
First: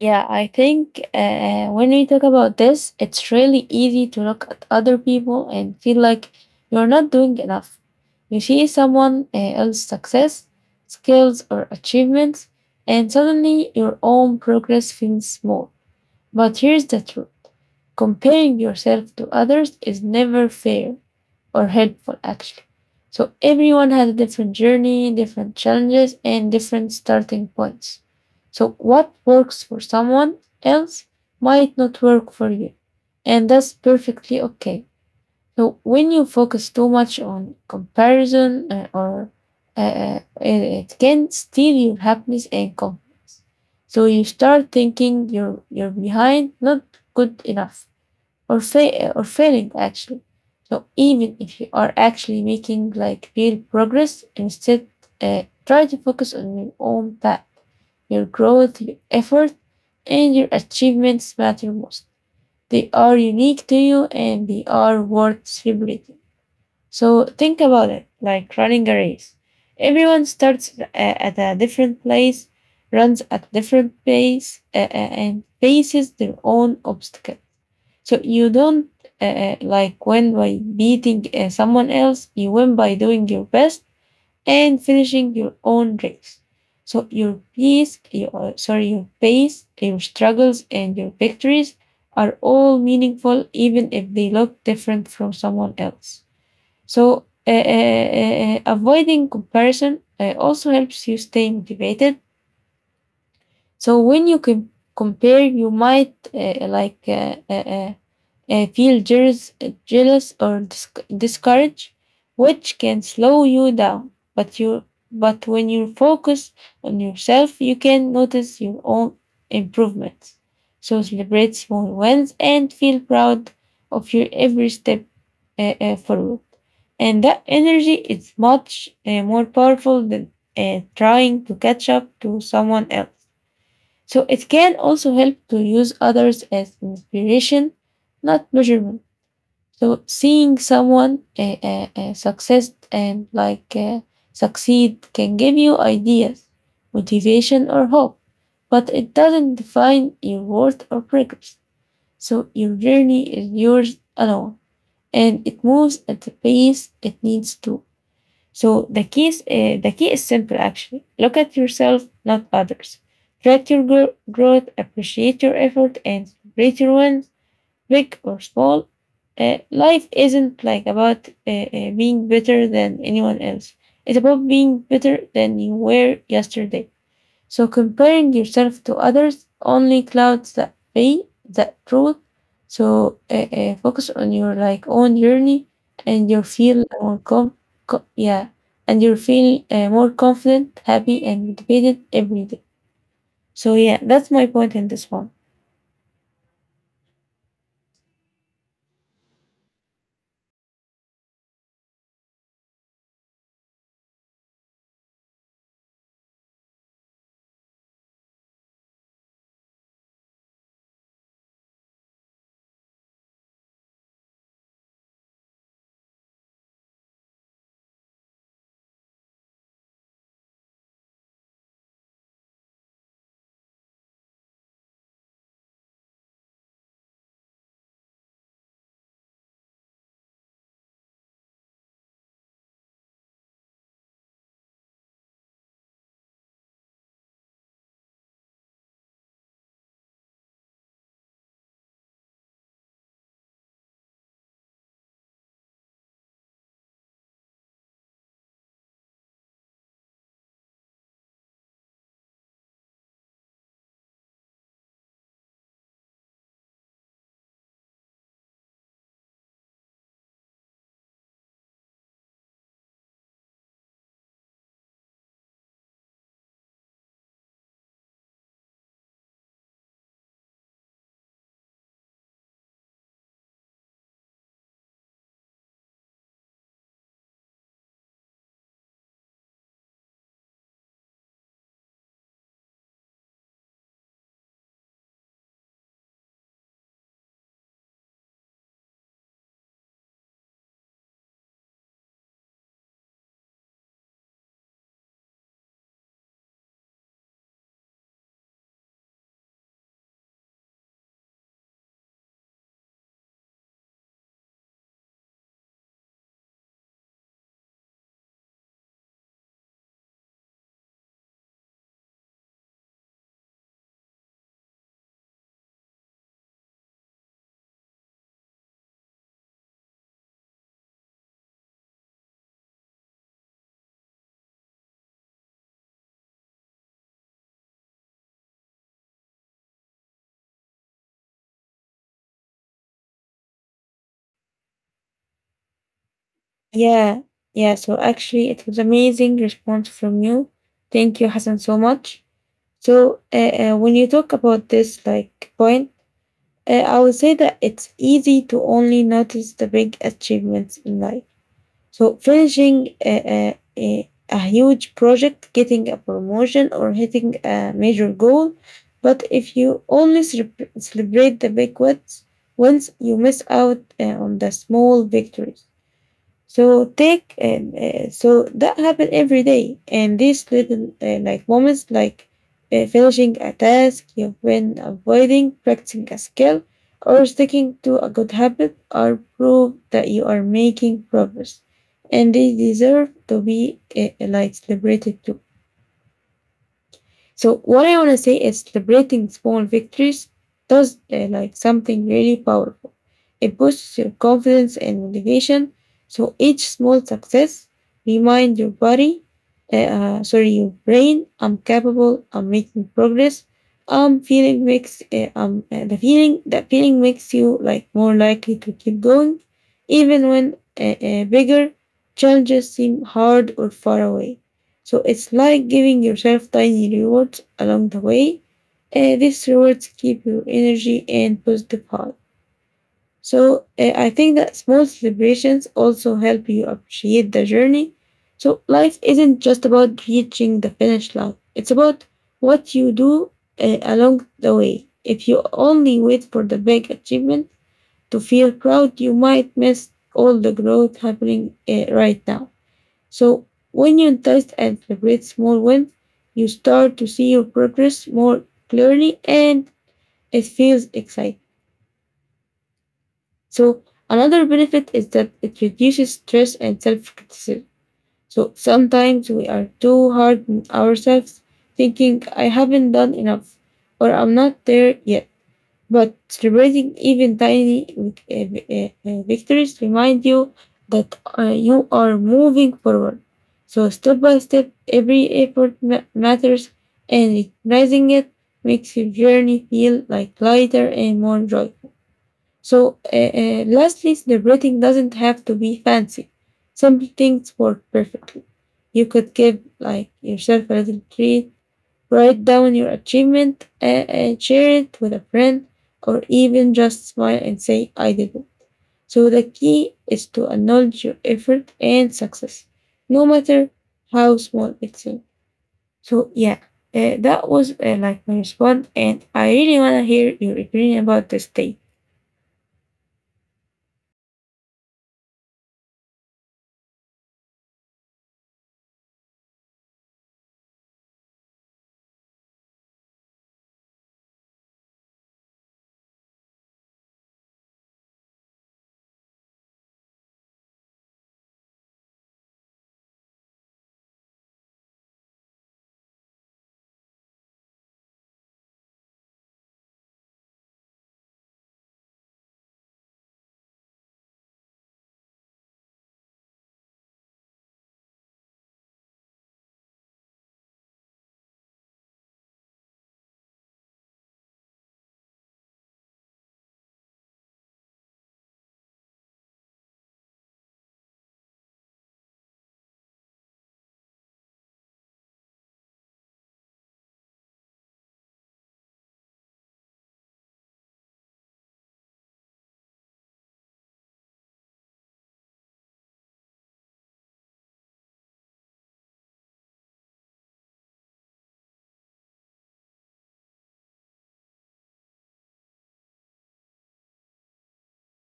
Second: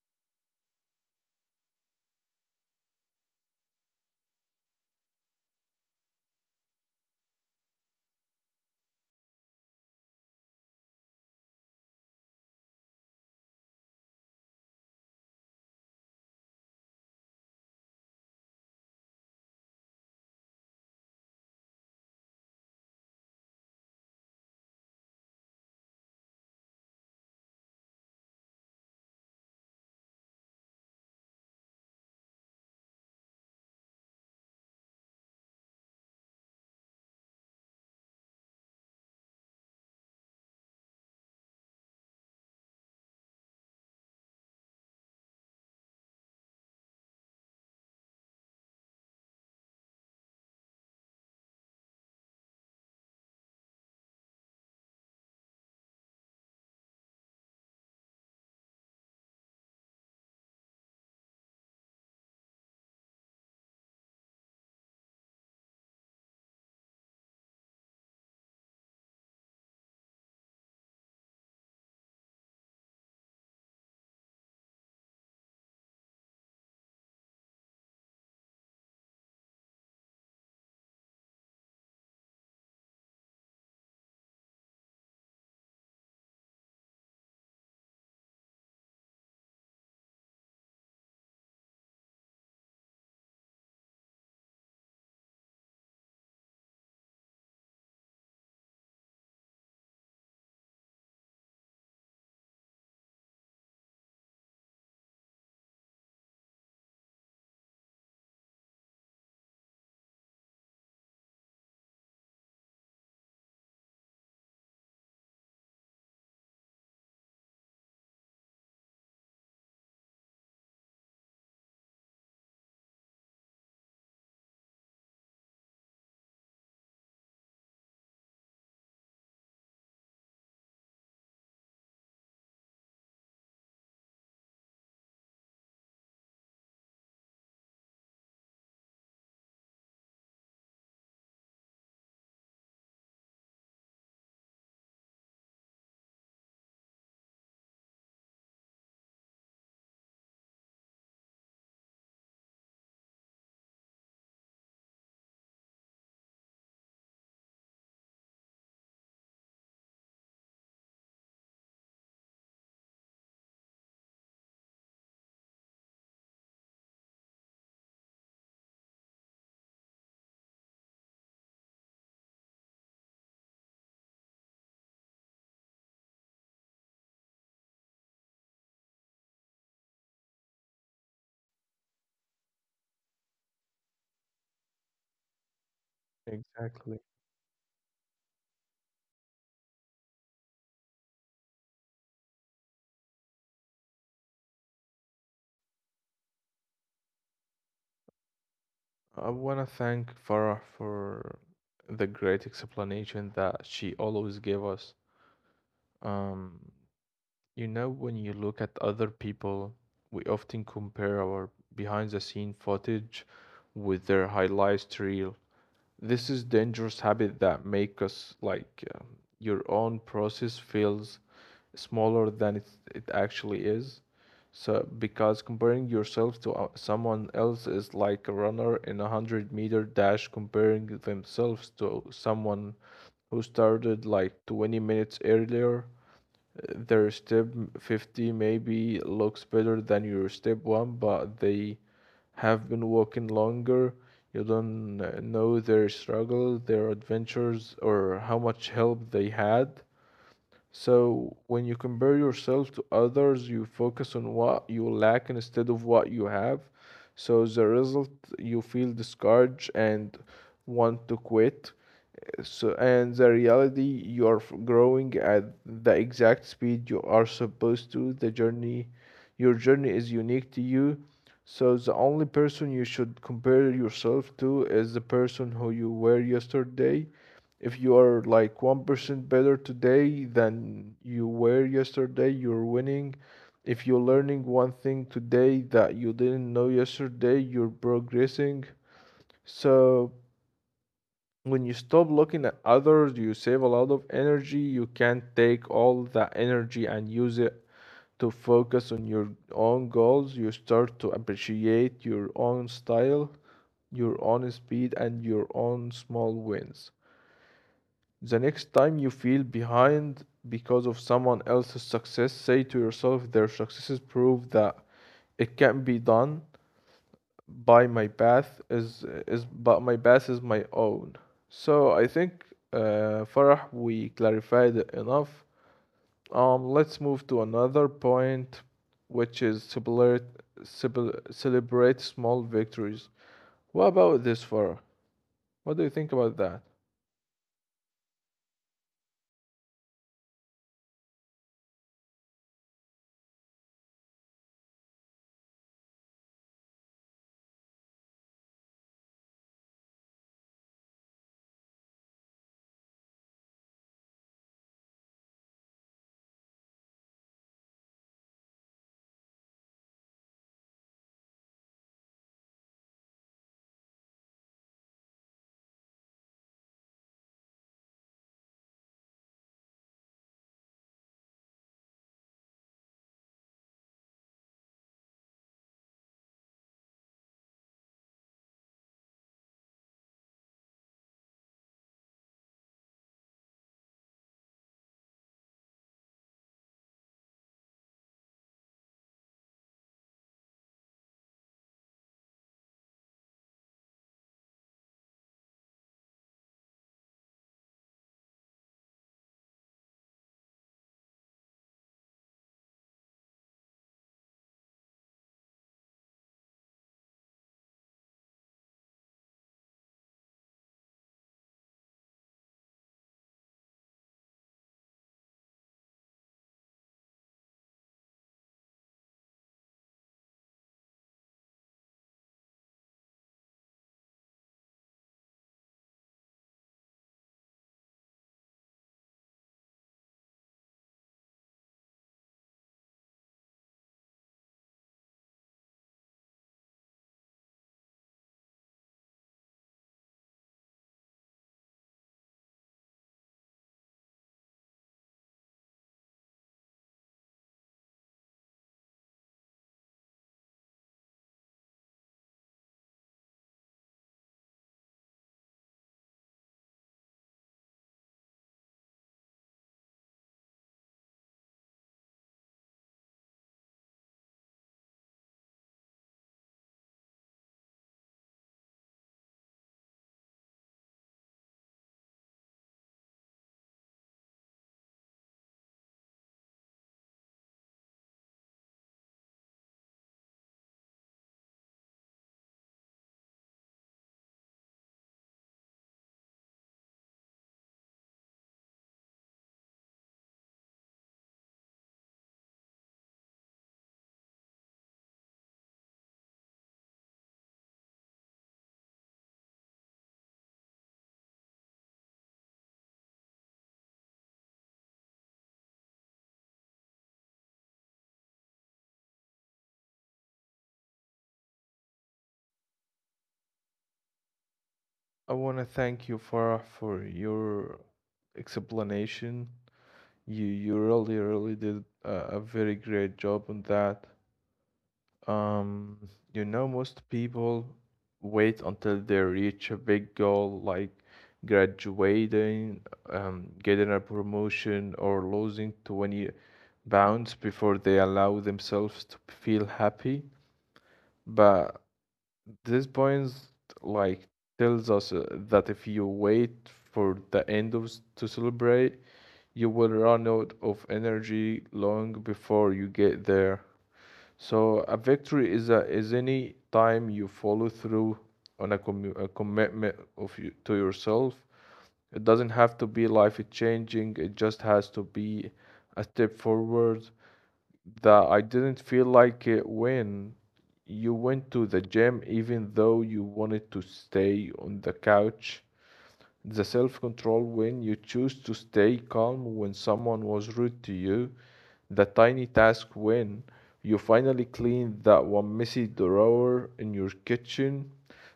[SPEAKER 1] Yeah, I think when we talk about this, it's really easy to look at other people and feel like you're not doing enough. You see someone else's success, skills, or achievements, and suddenly your own progress feels small. But here's the truth, comparing yourself to others is never fair or helpful, actually. So everyone has a different journey, different challenges, and different starting points. So what works for someone else might not work for you, and that's perfectly okay. So when you focus too much on comparison or it can steal your happiness and confidence. So you start thinking you're behind, not good enough, or failing actually. So even if you are actually making real progress, instead try to focus on your own path, your growth, your effort, and your achievements matter most. They are unique to you and they are worth celebrating. So think about it like running a race. Everyone starts at a different place, runs at different pace, and faces their own obstacle. So you don't win by beating someone else, you win by doing your best and finishing your own race. So your pace, your struggles, and your victories are all meaningful, even if they look different from someone else. So avoiding comparison also helps you stay motivated so when you can compare, you might feel jealous, jealous or dis- discouraged, which can slow you down. But when you focus on yourself, you can notice your own improvements. So celebrate small wins and feel proud of your every step forward. And that energy is much more powerful than trying to catch up to someone else. So it can also help to use others as inspiration, not measurement. So seeing someone success and like succeed can give you ideas, motivation, or hope, but it doesn't define your worth or progress. So your journey is yours alone, and it moves at the pace it needs to. So the key is simple actually. Look at yourself, not others. Track your growth, appreciate your effort, and celebrate your wins, big or small. Life isn't about being better than anyone else. It's about being better than you were yesterday. So comparing yourself to others only clouds the truth. So focus on your own journey, and you feel
[SPEAKER 2] Exactly.
[SPEAKER 1] yeah, and you feel more confident, happy, and motivated every day. So yeah, that's my point in this one.
[SPEAKER 2] I want to thank Farah for the great explanation that she always gave us. Um, when you look at other people, we often compare our behind the scene footage with their highlights reel. This is dangerous habit that make us like your own process feels smaller than it actually is. So, because comparing yourself to someone else is like a runner in a 100-meter dash comparing themselves to someone who started like 20 minutes earlier. Their step 50 maybe looks better than your step 1, but they have been walking longer. You don't know their struggle, their adventures, or how much help they had. So when you compare yourself to others, you focus on what you lack instead of what you have. So as a result, you feel discouraged and want to quit. So, and the reality, you are growing at the exact speed you are supposed to. Your journey is unique to you. So, the only person you should compare yourself to is the person who you were yesterday. If you are like 1% better today than you were yesterday, you're winning. If you're learning one thing today that you didn't know yesterday, you're progressing. So, when you stop looking at others, you save a lot of energy. You can take all that energy and use it to focus on your own goals. You start to appreciate your own style, your own speed, and your own small wins. The next time you feel behind because of someone else's success, say to yourself, their successes prove that it can be done by my path is my own. So I think Farah, we clarified it enough. Let's move to another point, which is celebrate small victories. What about this, Farah? What do you think about that?
[SPEAKER 1] Yeah, yeah. So actually, it was amazing response from you. Thank you, Hassan, so much. So when you talk about this point, I would say that it's easy to only notice the big achievements in life. So, finishing a huge project, getting a promotion, or hitting a major goal. But if you only celebrate the big wins, you miss out on the small victories. So take and so that happen every day, and these little moments, like finishing a task you've been avoiding, practicing a skill, or sticking to a good habit, are proof that you are making progress, and they deserve to be celebrated too. So what I want to say is celebrating small victories does something really powerful. It boosts your confidence and motivation. So each small success remind your brain, I'm capable. I'm making progress. Feeling makes the feeling that feeling makes you more likely to keep going, even when bigger challenges seem hard or far away. So it's like giving yourself tiny rewards along the way. These rewards keep your energy and positive high. So I think that small celebrations also help you appreciate the journey. So life isn't just about reaching the finish line. It's about what you do along the way. If you only wait for the big achievement to feel proud, you might miss all the growth happening right now. So when you test and celebrate small wins, you start to see your progress more clearly and it feels exciting. So another benefit is that it reduces stress and self-criticism. So sometimes we are too hard on ourselves, thinking I haven't done enough or I'm not there yet. But celebrating even tiny victories remind you that you are moving forward. So, step by step, every effort matters, and recognizing it makes your journey feel lighter and more joyful. So, lastly, celebrating doesn't have to be fancy. Simple things work perfectly. You could give yourself a little treat. Write down your achievement and share it with a friend, or even just smile and say, I did it. So the key is to acknowledge your effort and success, no matter how small it seems. So yeah, that was my response, and I really wanna hear your opinion about this day.
[SPEAKER 2] I want to thank you, Farah, for your explanation. You really really did a very great job on that. Um, you know, most people wait until they reach a big goal like graduating, getting a promotion, or losing 20 pounds before they allow themselves to feel happy. But this point, like, tells us that if you wait for the to celebrate, you will run out of energy long before you get there. So a victory is any time you follow through on a commitment of you to yourself. It doesn't have to be life changing. It just has to be a step forward. That I didn't feel like it when you went to the gym, even though you wanted to stay on the couch, the self control when you choose to stay calm when someone was rude to you, the tiny task when you finally clean that one messy drawer in your kitchen.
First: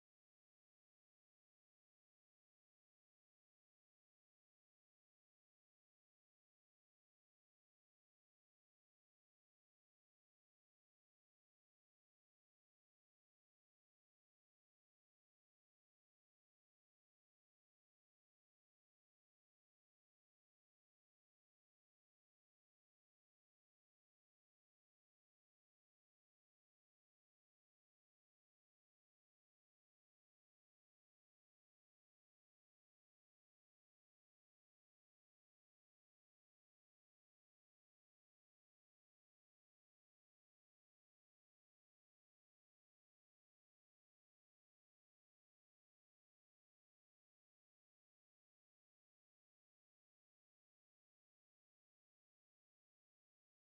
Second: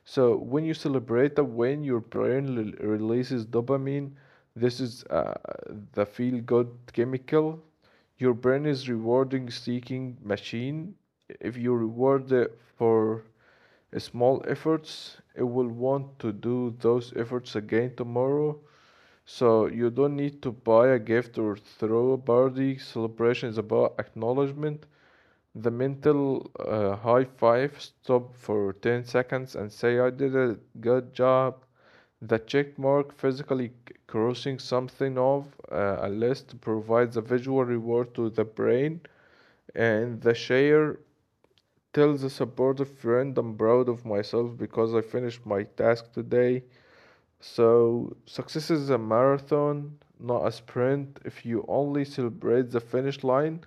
[SPEAKER 2] So, when you celebrate that, when your brain releases dopamine, this is the feel good chemical. Your brain is rewarding seeking machine. If you reward it for small efforts, it will want to do those efforts again tomorrow. So you don't need to buy a gift or throw a party. Celebration is about acknowledgement. The mental high five, stop for 10 seconds and say, I did a good job. The check mark, physically crossing something off a list, provides a visual reward to the brain. And the share, tell the supportive friend I'm proud of myself because I finished my task today. So, success is a marathon, not a sprint. If you only celebrate the finish line,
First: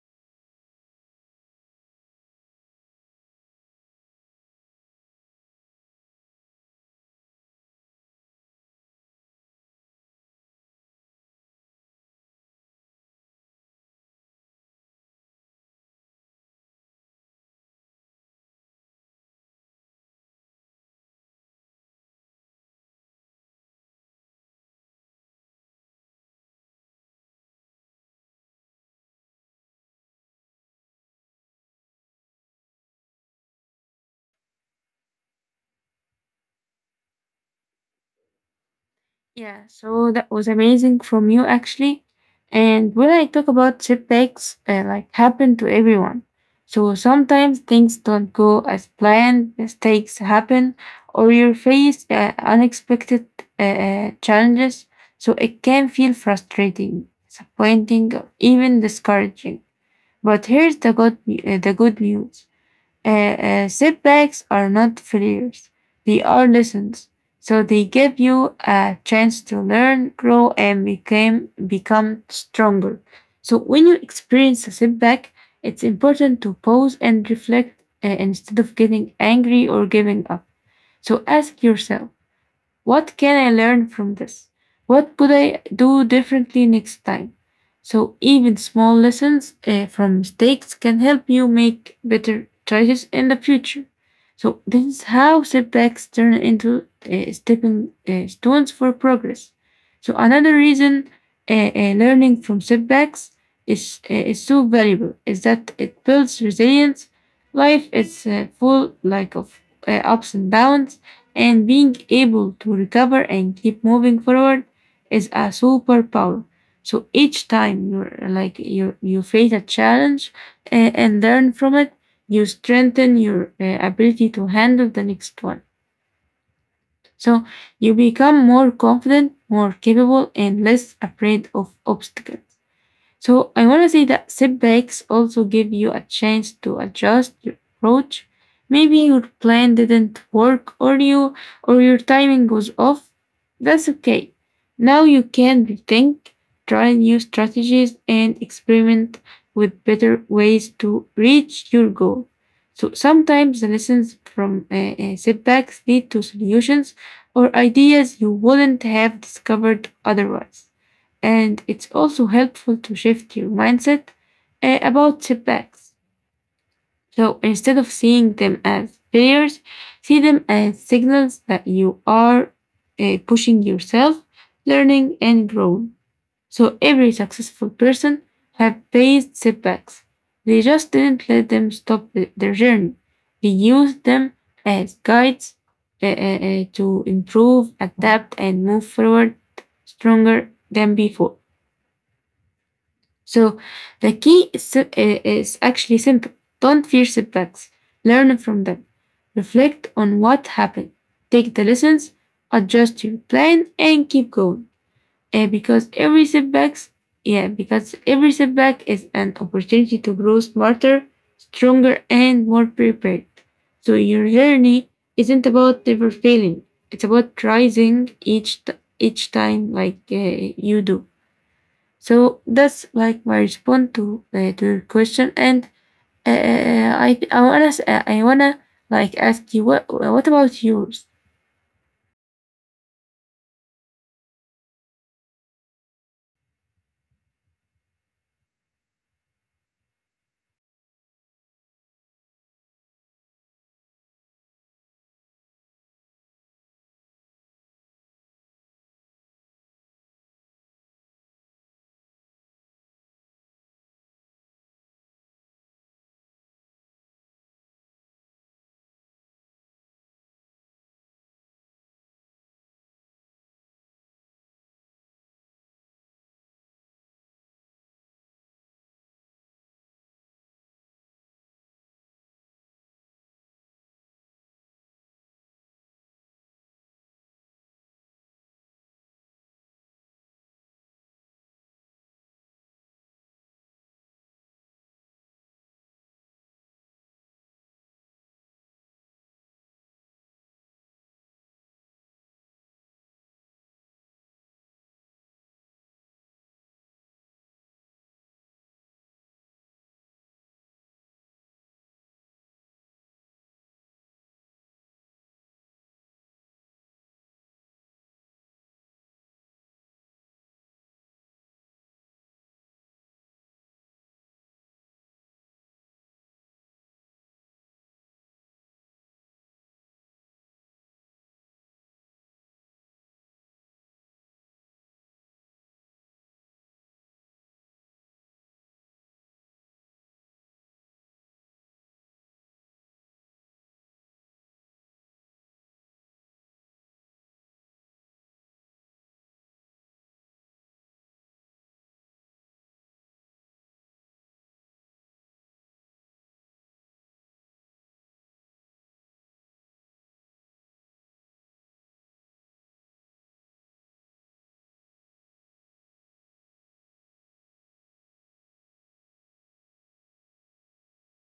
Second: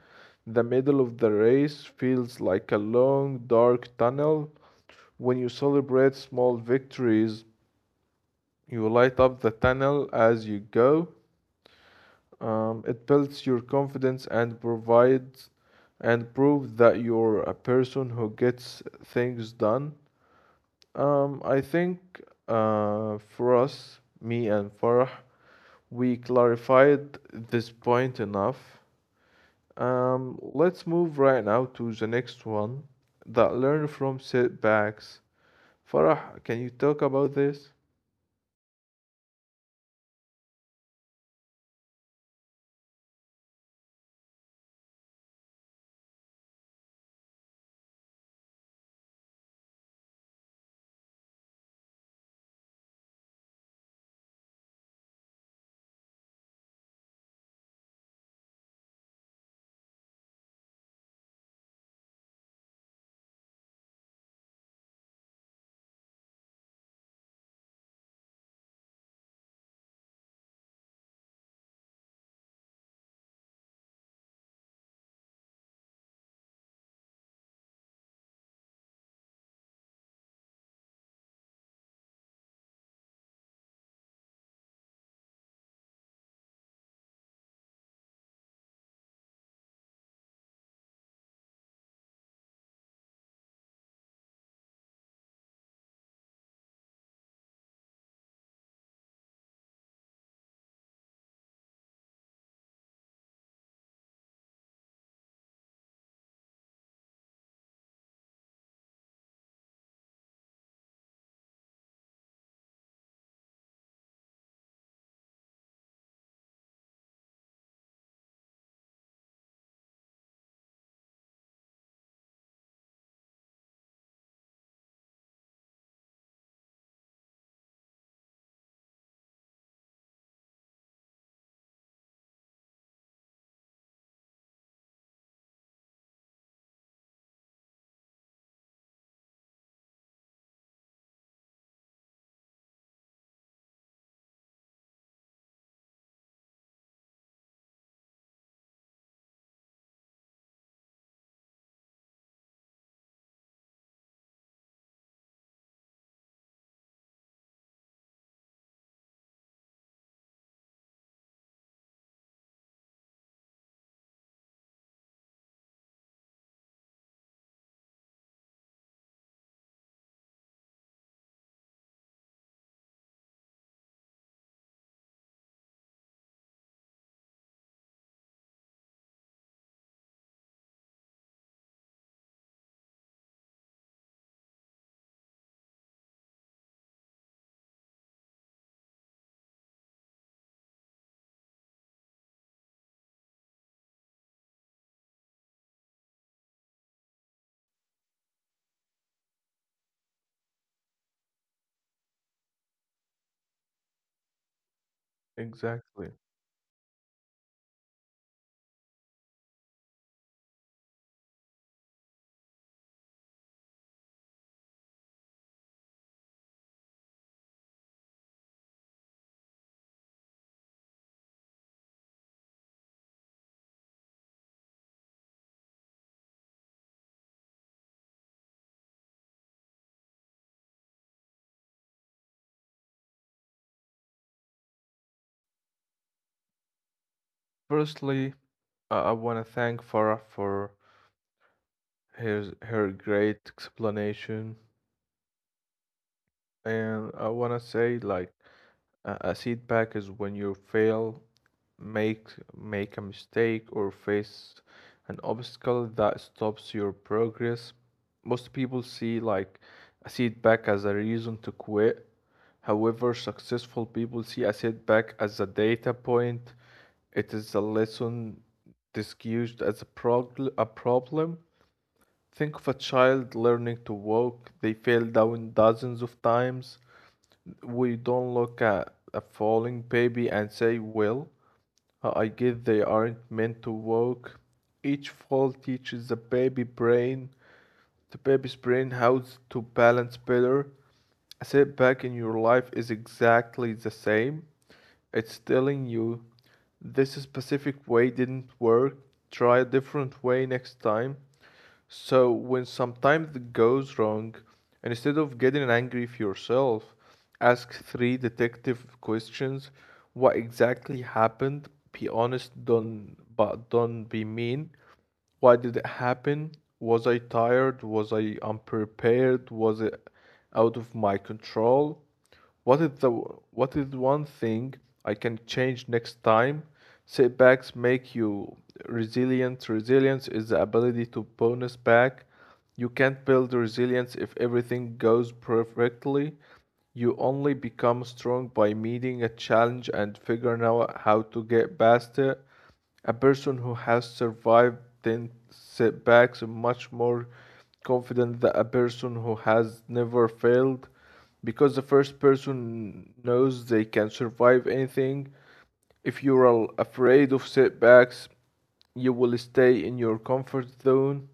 [SPEAKER 2] the middle of the race feels like a long, dark tunnel. When you celebrate small victories, you light up the tunnel as you go. It builds your confidence and provides and proves that you're a person who gets things done. I think for us, me and Farah, we clarified this point enough. Let's move right now to the next one that learn from setbacks. Farah, can you talk about this?
[SPEAKER 1] Yeah, so that was amazing from you actually. And when I talk about setbacks, like happen to everyone. So sometimes things don't go as planned, mistakes happen, or you face unexpected challenges. So it can feel frustrating, disappointing, or even discouraging. But here's the good news. Setbacks are not failures, they are lessons. So they give you a chance to learn, grow, and become stronger. So when you experience a setback, it's important to pause and reflect instead of getting angry or giving up. So ask yourself, what can I learn from this? What could I do differently next time? So, even small lessons from mistakes can help you make better choices in the future. So, this is how setbacks turn into stepping stones for progress. So, another reason learning from setbacks is so valuable is that it builds resilience. Life is full of ups and downs and being able to recover and keep moving forward is a superpower. So each time you're like you face a challenge and learn from it, you strengthen your ability to handle the next one. So you become more confident, more capable, and less afraid of obstacles. So I want to say that setbacks also give you a chance to adjust your approach. Maybe your plan didn't work or your timing was off. That's okay. Now you can rethink, try new strategies and experiment with better ways to reach your goal. So sometimes the lessons from setbacks lead to solutions or ideas you wouldn't have discovered otherwise. And it's also helpful to shift your mindset about setbacks. So instead of seeing them as failures, see them as signals that you are pushing yourself, learning, and growing. So every successful person have faced setbacks. They just didn't let them stop their journey. They used them as guides to improve, adapt, and move forward stronger than before. So the key is actually simple. Don't fear setbacks. Learn from them. Reflect on what happened. Take the lessons, adjust your plan, and keep going. Eh, because every
[SPEAKER 2] Exactly.
[SPEAKER 1] setbacks, yeah, because every setback is an opportunity to grow smarter, stronger, and more prepared. So your journey isn't about never failing. It's about rising each time, like you do. So that's like my response to your question. And I wanna like ask you what about yours?
[SPEAKER 2] Firstly, I want to thank Farah for his her great explanation, and I want to say like a setback is when you fail make make a mistake or face an obstacle that stops your progress. Most people see like a setback as a reason to quit. However, successful people see a setback as a data point. It is a lesson disguised as a problem. Think of a child learning to walk. They fell down dozens of times. We don't look at a falling baby and say, well, I guess they aren't meant to work. Each fall teaches the baby's brain how to balance better. A setback in your life is exactly the same. It's telling you this specific way didn't work. Try a different way next time. So when sometimes it goes wrong, and instead of getting angry with yourself, ask three detective questions. What exactly happened? Be honest, don't be mean. Why did it happen? Was I tired? Was I unprepared? Was it out of my control? What is the what is one thing I can change next time? Setbacks make you resilient. Resilience is the ability to bounce back. You can't build resilience if everything goes perfectly. You only become strong by meeting a challenge and figuring out how to get past it. A person who has survived 10 setbacks is much more confident than a person who has never failed because the first person knows they can survive anything. If you are afraid of setbacks, you will stay in your comfort zone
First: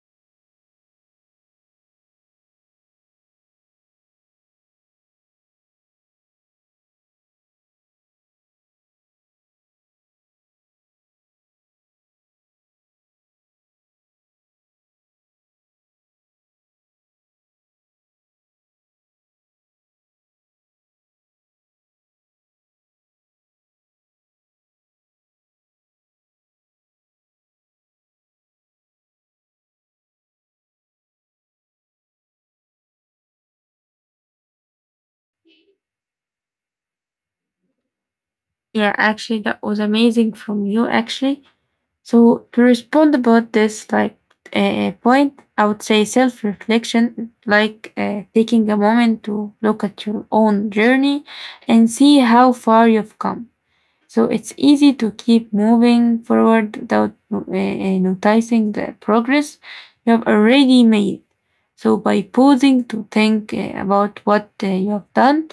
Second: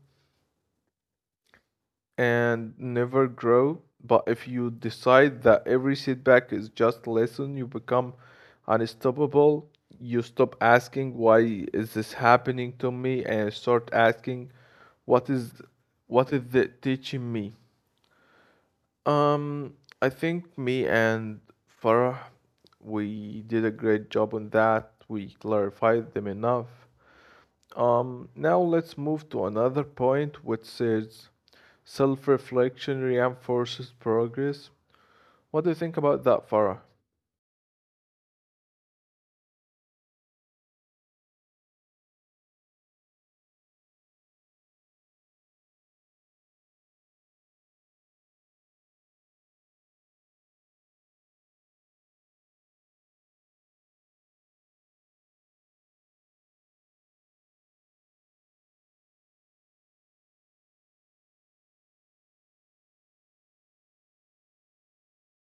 [SPEAKER 2] and never grow. But if you decide that every setback is just lesson, you become unstoppable. You stop asking why is this happening to me and start asking what is what is it teaching me? Um, I think me and Farah, we did a great job on that. We clarified them enough. Now let's move to another point, which is self-reflection reinforces progress. What do you think about that, Farah?
[SPEAKER 1] Yeah, actually, that was amazing from you. Actually, so to respond about this like point, I would say self reflection, like taking a moment to look at your own journey and see how far you've come. So it's easy to keep moving forward without noticing the progress you have already made. So by pausing to think about what you have done,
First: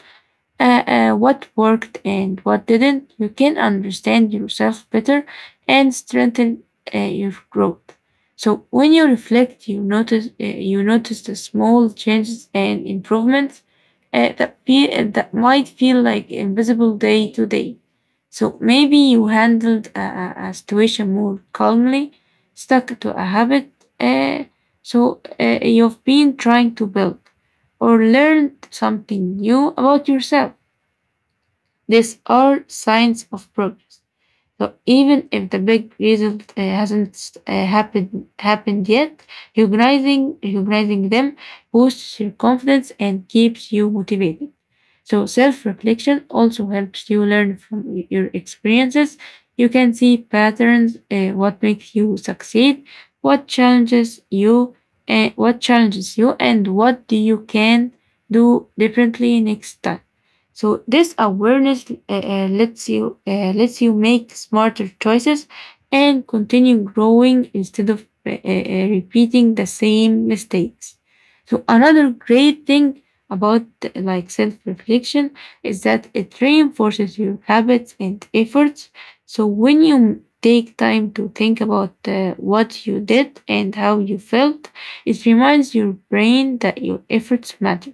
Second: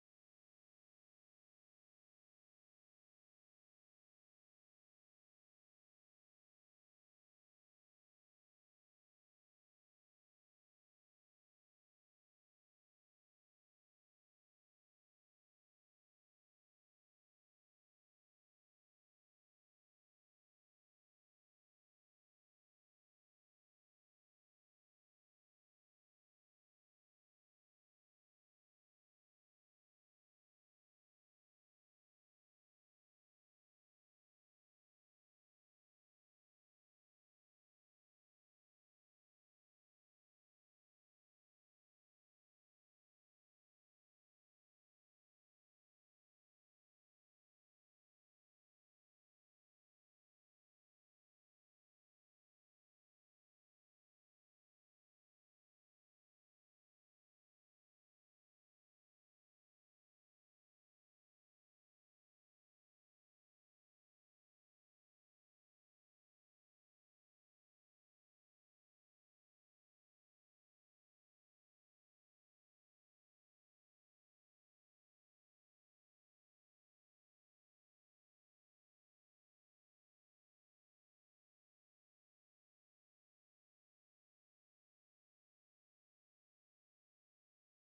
[SPEAKER 1] what worked and what didn't, you can understand yourself better and strengthen your growth. So when you reflect, you notice the small changes and improvements that might feel like invisible day to day. So maybe you handled a situation more calmly, stuck to a habit. Uh, you've been trying to build or learned something new about yourself. These are signs of progress. So even if the big result hasn't happened yet, recognizing them boosts your confidence and keeps you motivated. So self-reflection also helps you learn from your experiences. You can see patterns, what makes you succeed, what challenges you, what challenges you, and what do you can do differently next time. So this awareness lets you make smarter choices and continue growing instead of repeating the same mistakes. So another great thing about like self-reflection is that it reinforces your habits and efforts. So when you take time to think about what you did and how you felt, it reminds your brain that your efforts matter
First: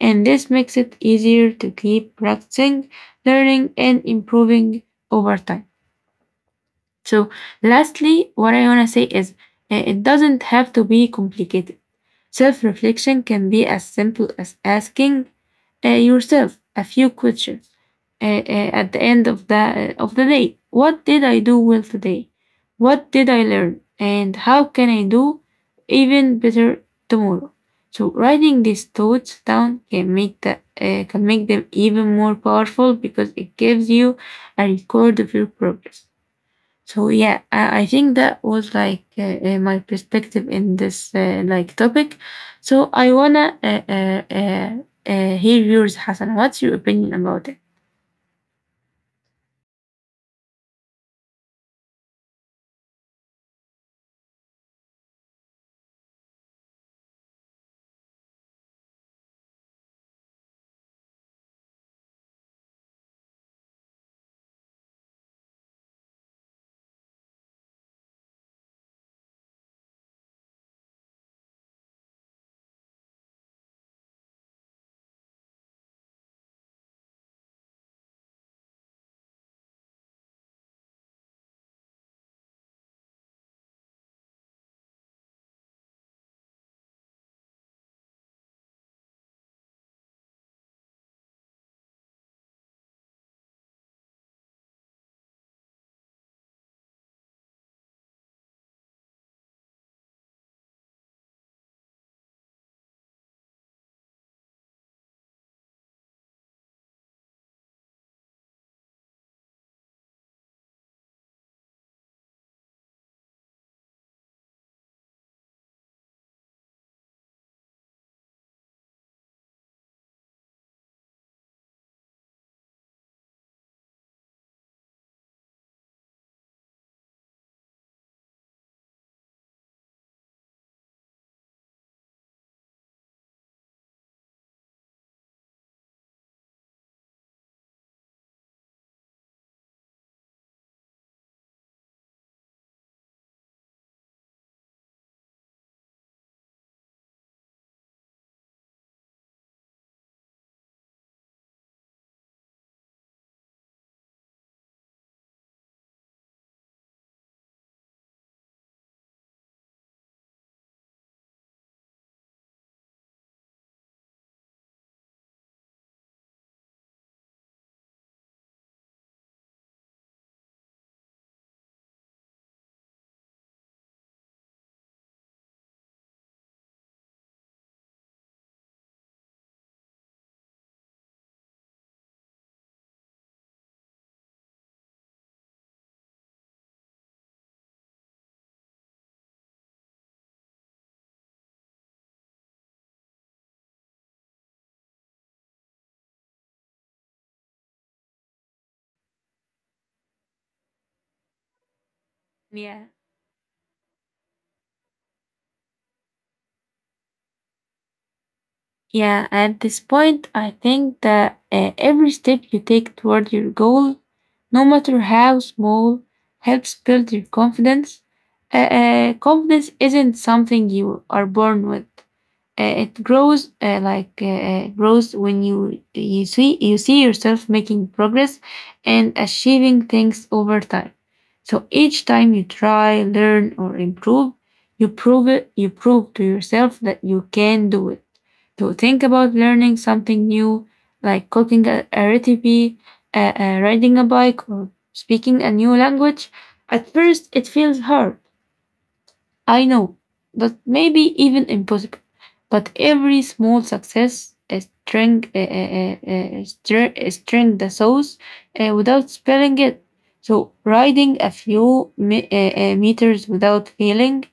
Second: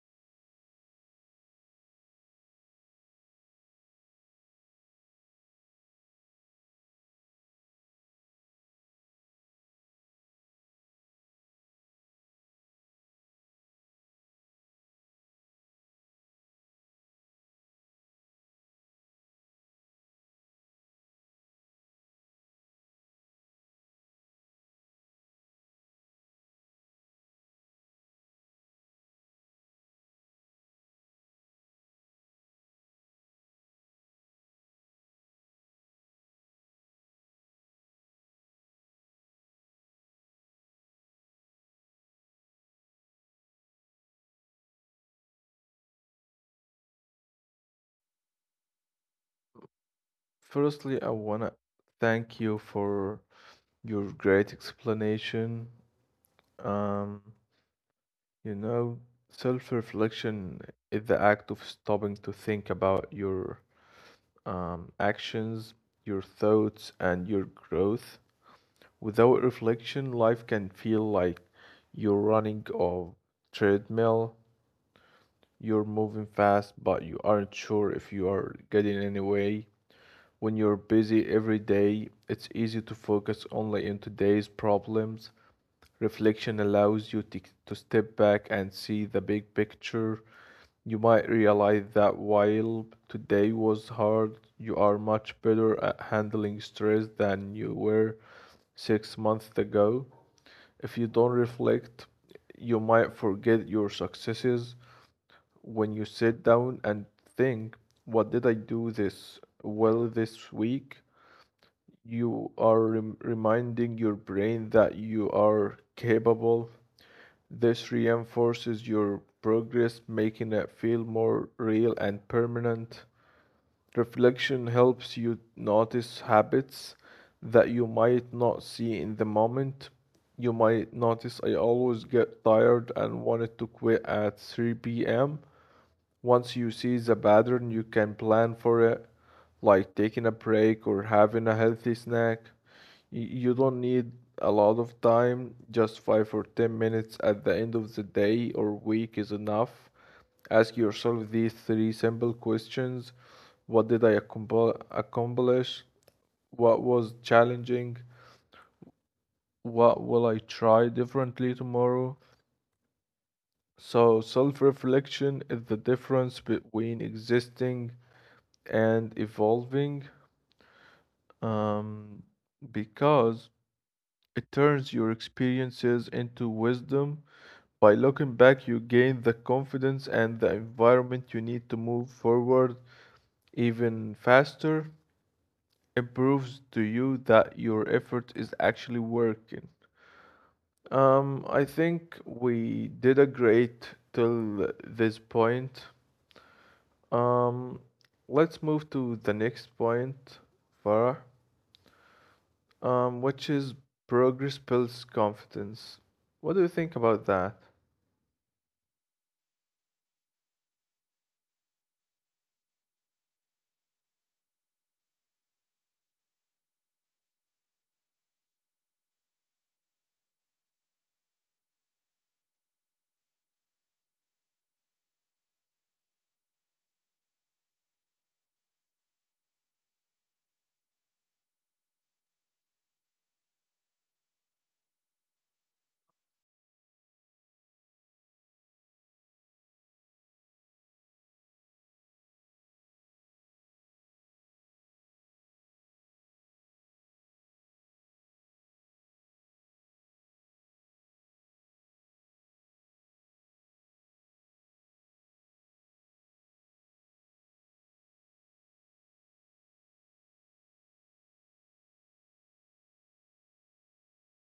[SPEAKER 1] and this makes it easier to keep practicing, learning, and improving over time. So, lastly, what I want to say is it doesn't have to be complicated. Self reflection can be as simple as asking yourself a few questions at the end of of the day. What did I do well today? What did I learn? And how can I do even better tomorrow? So writing these thoughts down can make can make them even more powerful because it gives you a record of your progress. So yeah, I think that was like my perspective in this like topic. So I wanna hear yours, Hassan. What's your opinion about it?
[SPEAKER 2] Firstly, I wanna thank you for your great explanation. Um, you know, self-reflection is the act of stopping to think about your actions, your thoughts, and your growth. Without reflection, life can feel like you're running a treadmill. You're moving fast, but you aren't sure if you are getting anywhere. When you're busy every day, it's easy to focus only on today's problems. Reflection allows to step back and see the big picture. You might realize that while today was hard, you are much better at handling stress than you were 6 months ago. If you don't reflect, you might forget your successes. When you sit down and think, what did I do this well this week? You are reminding your brain that you are capable. This reinforces your progress, making it feel more real and permanent. Reflection helps you notice habits that you might not see in the moment. You might notice I always get tired and wanted to quit at 3 p.m. Once you see the pattern, you can plan for it, like taking a break or having a healthy snack. You don't need a lot of time, just 5 or 10 minutes at the end of the day or week is enough. Ask yourself these three simple questions. What did I accomplish? What was challenging? What will I try differently tomorrow? So, self reflection is the difference between existing and evolving um, because it turns your experiences into wisdom. By looking back, you gain the confidence and the environment you need to move forward even faster. It proves to you that your effort is actually working. I think we did a great till this point. Um, let's move to the next point, Farah,
[SPEAKER 1] Yeah.
[SPEAKER 2] which is progress builds confidence. What do you think about that?
[SPEAKER 1] Yeah, at this point, I think that every step you take toward your goal, no matter how small, helps build your confidence. Confidence isn't something you are born with. It grows when you see yourself making progress and achieving things over time. So each time you try, learn, or improve, you prove it. You prove to yourself that you can do it. So think about learning something new, like cooking a recipe, riding a bike, or speaking a new language. At first, it feels hard I know, but maybe even impossible. But every small success string the sauce without spilling it. So riding a few meters without feeling,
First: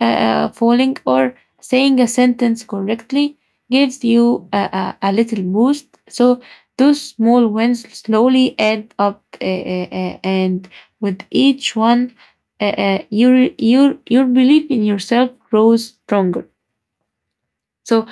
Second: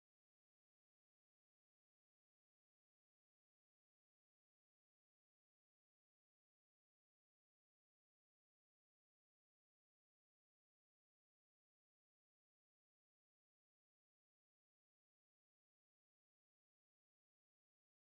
[SPEAKER 1] uh, uh, falling, or saying a sentence correctly gives you a little boost. So those small wins slowly add up, and with each one your belief in yourself grows stronger. So,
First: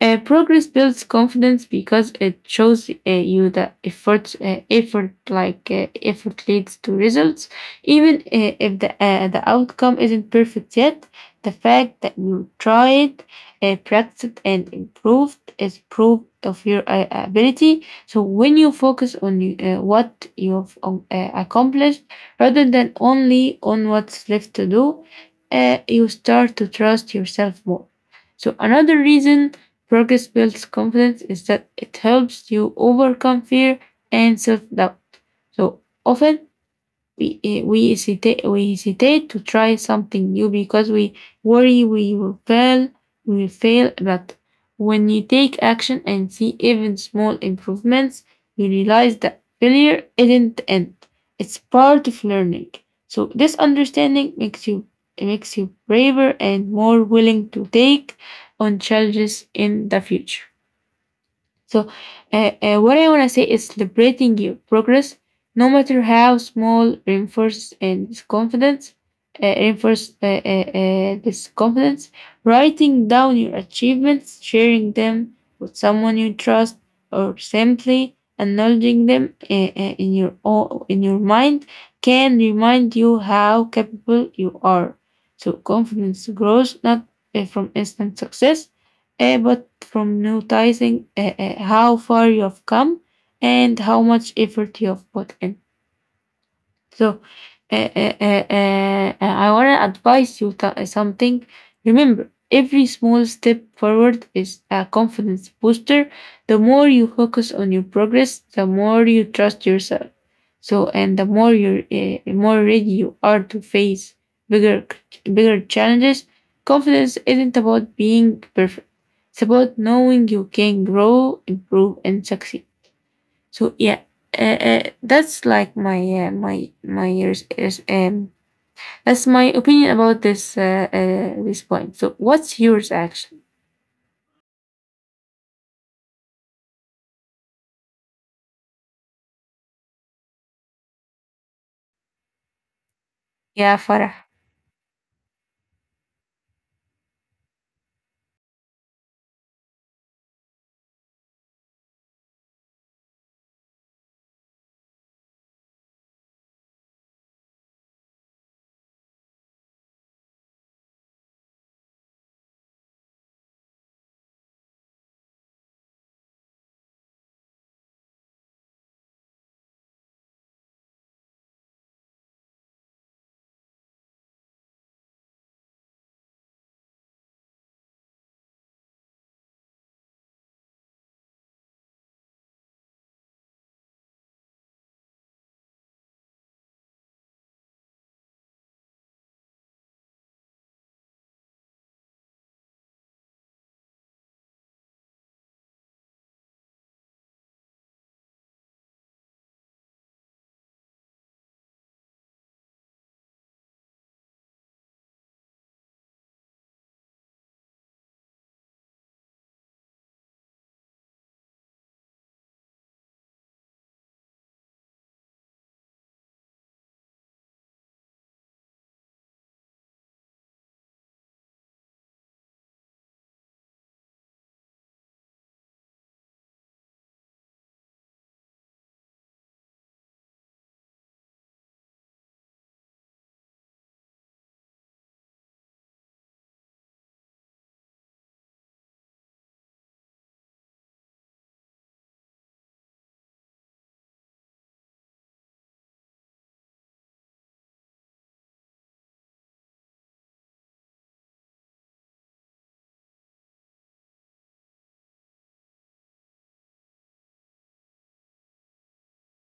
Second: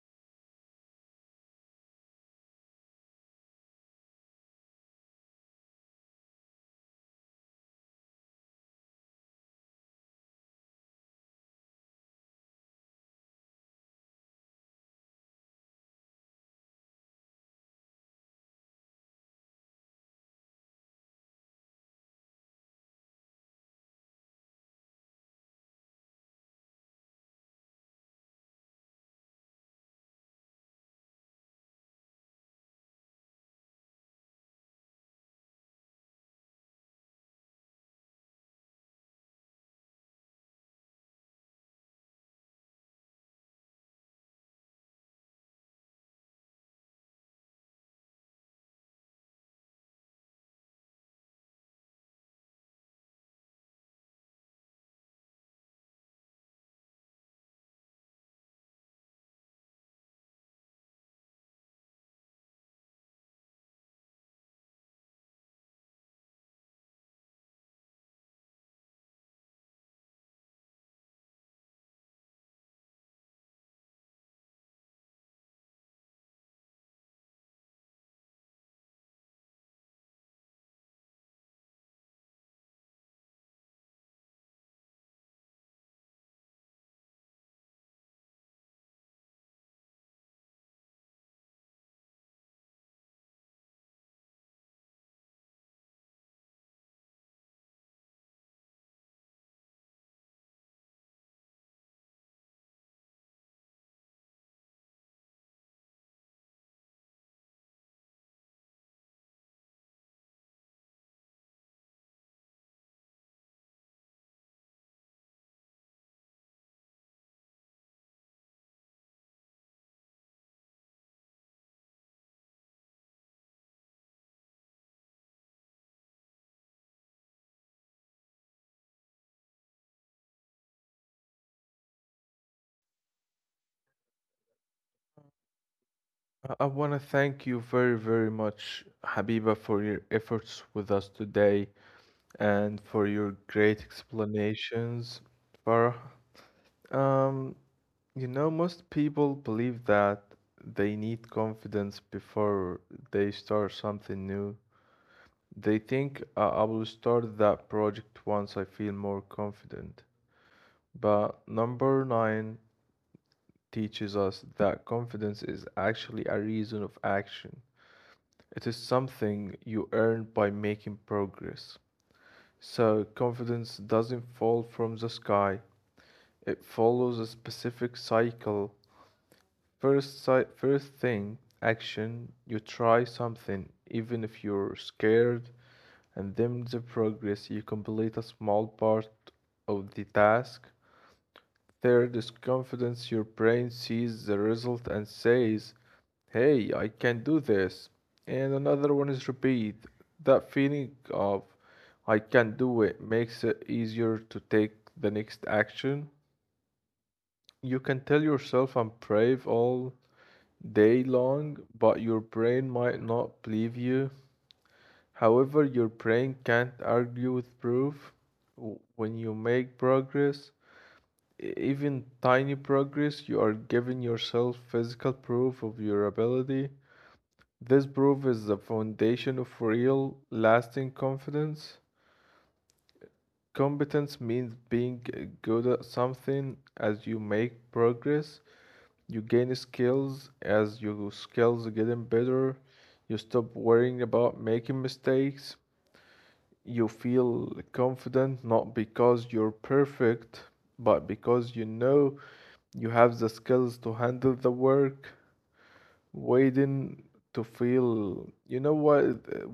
[SPEAKER 1] progress builds confidence because it shows you that effort leads to results. Even if the the outcome isn't perfect yet, the fact that you tried, practiced, and improved is proof of your ability. So when you focus on what you've accomplished rather than only on what's left to do, you start to trust yourself more. So another reason progress builds confidence is that it helps you overcome fear and self-doubt. So often we hesitate to try something new because worry we will fail we will fail, but when you take action and see even small improvements, you realize that failure isn't the end. It's part of learning. So this understanding makes you it makes you braver and more willing to take on challenges in the future. So, what I want to say is celebrating your progress, no matter how small, reinforces and this confidence, reinforce this confidence. Writing down your achievements, sharing them with someone you trust, or simply acknowledging them in your mind can remind you how capable you are. So, confidence grows not from instant success but from noticing how far you have come and how much effort you have put in. So I want to advise you something. Remember, every small step forward is a confidence booster. The more you focus on your progress, the more you trust yourself. So, and the more you more ready you are to face bigger bigger challenges. Confidence isn't about being perfect. It's about knowing you can grow, improve, and succeed. So yeah, that's like my my my years is that's my opinion about this this point. So what's yours actually?
[SPEAKER 2] I want to thank you very, very much, Habiba, for your efforts with us today and for your great
[SPEAKER 1] Yeah, Farah.
[SPEAKER 2] explanations. For um, you know, most people believe that they need confidence before they start something new. They think I will start that project once I feel more confident. But number nine teaches us that confidence is actually a reason of action. It is something you earn by making progress. So, confidence doesn't fall from the sky, it follows a specific cycle. First, first thing, action, you try something, even if you're scared, and then the progress, you complete a small part of the task. Third is confidence. Your brain sees the result and says, hey, I can do this. And another one is repeat. That feeling of I can do it makes it easier to take the next action. You can tell yourself I'm brave all day long, but your brain might not believe you. However, your brain can't argue with proof. When you make progress, even tiny progress, you are giving yourself physical proof of your ability. This proof is the foundation of real, lasting confidence. Competence means being good at something as you make progress. You gain skills as your skills are getting better. You stop worrying about making mistakes. You feel confident not because you're perfect, but because you know you have the skills to handle the work, waiting to feel. You know why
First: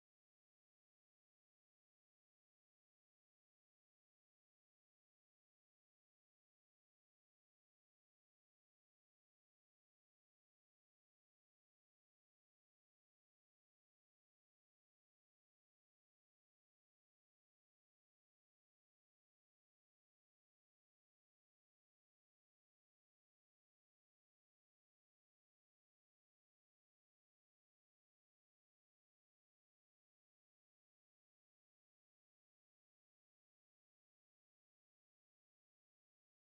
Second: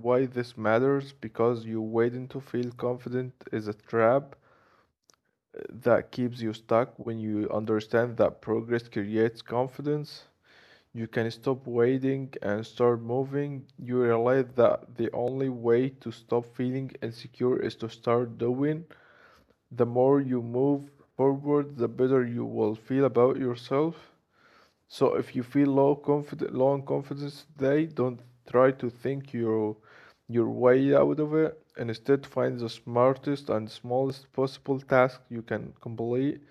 [SPEAKER 2] why this matters? Because you waiting to feel confident is a trap that keeps you stuck. When you understand that progress creates confidence, you can stop waiting and start moving. You realize that the only way to stop feeling insecure is to start doing the more you move forward, the better you will feel about yourself. So if you feel low confident, low in confidence today, don't try to think your way out of it. Instead, find the smartest and smallest possible task you can complete.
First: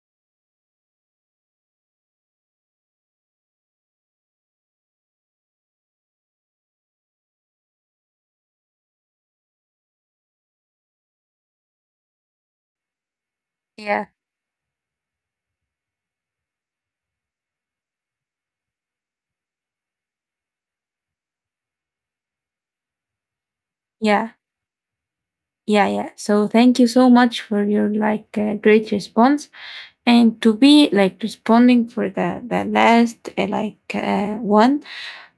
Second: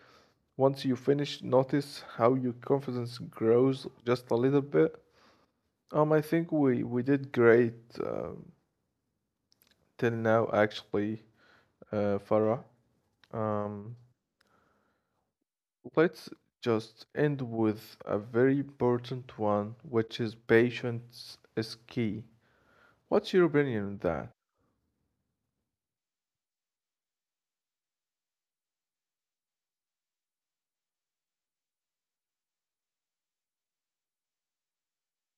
[SPEAKER 2] Once you finish, notice how your confidence grows just a little bit. I think we did great um till now, actually, Farah. Um,
[SPEAKER 1] Yeah,
[SPEAKER 2] Let's just end with a very important one, which is patience is key. What's your opinion on
[SPEAKER 1] yeah,
[SPEAKER 2] that?
[SPEAKER 1] yeah, yeah. So thank you so much for your like great response and to be like responding for the last one.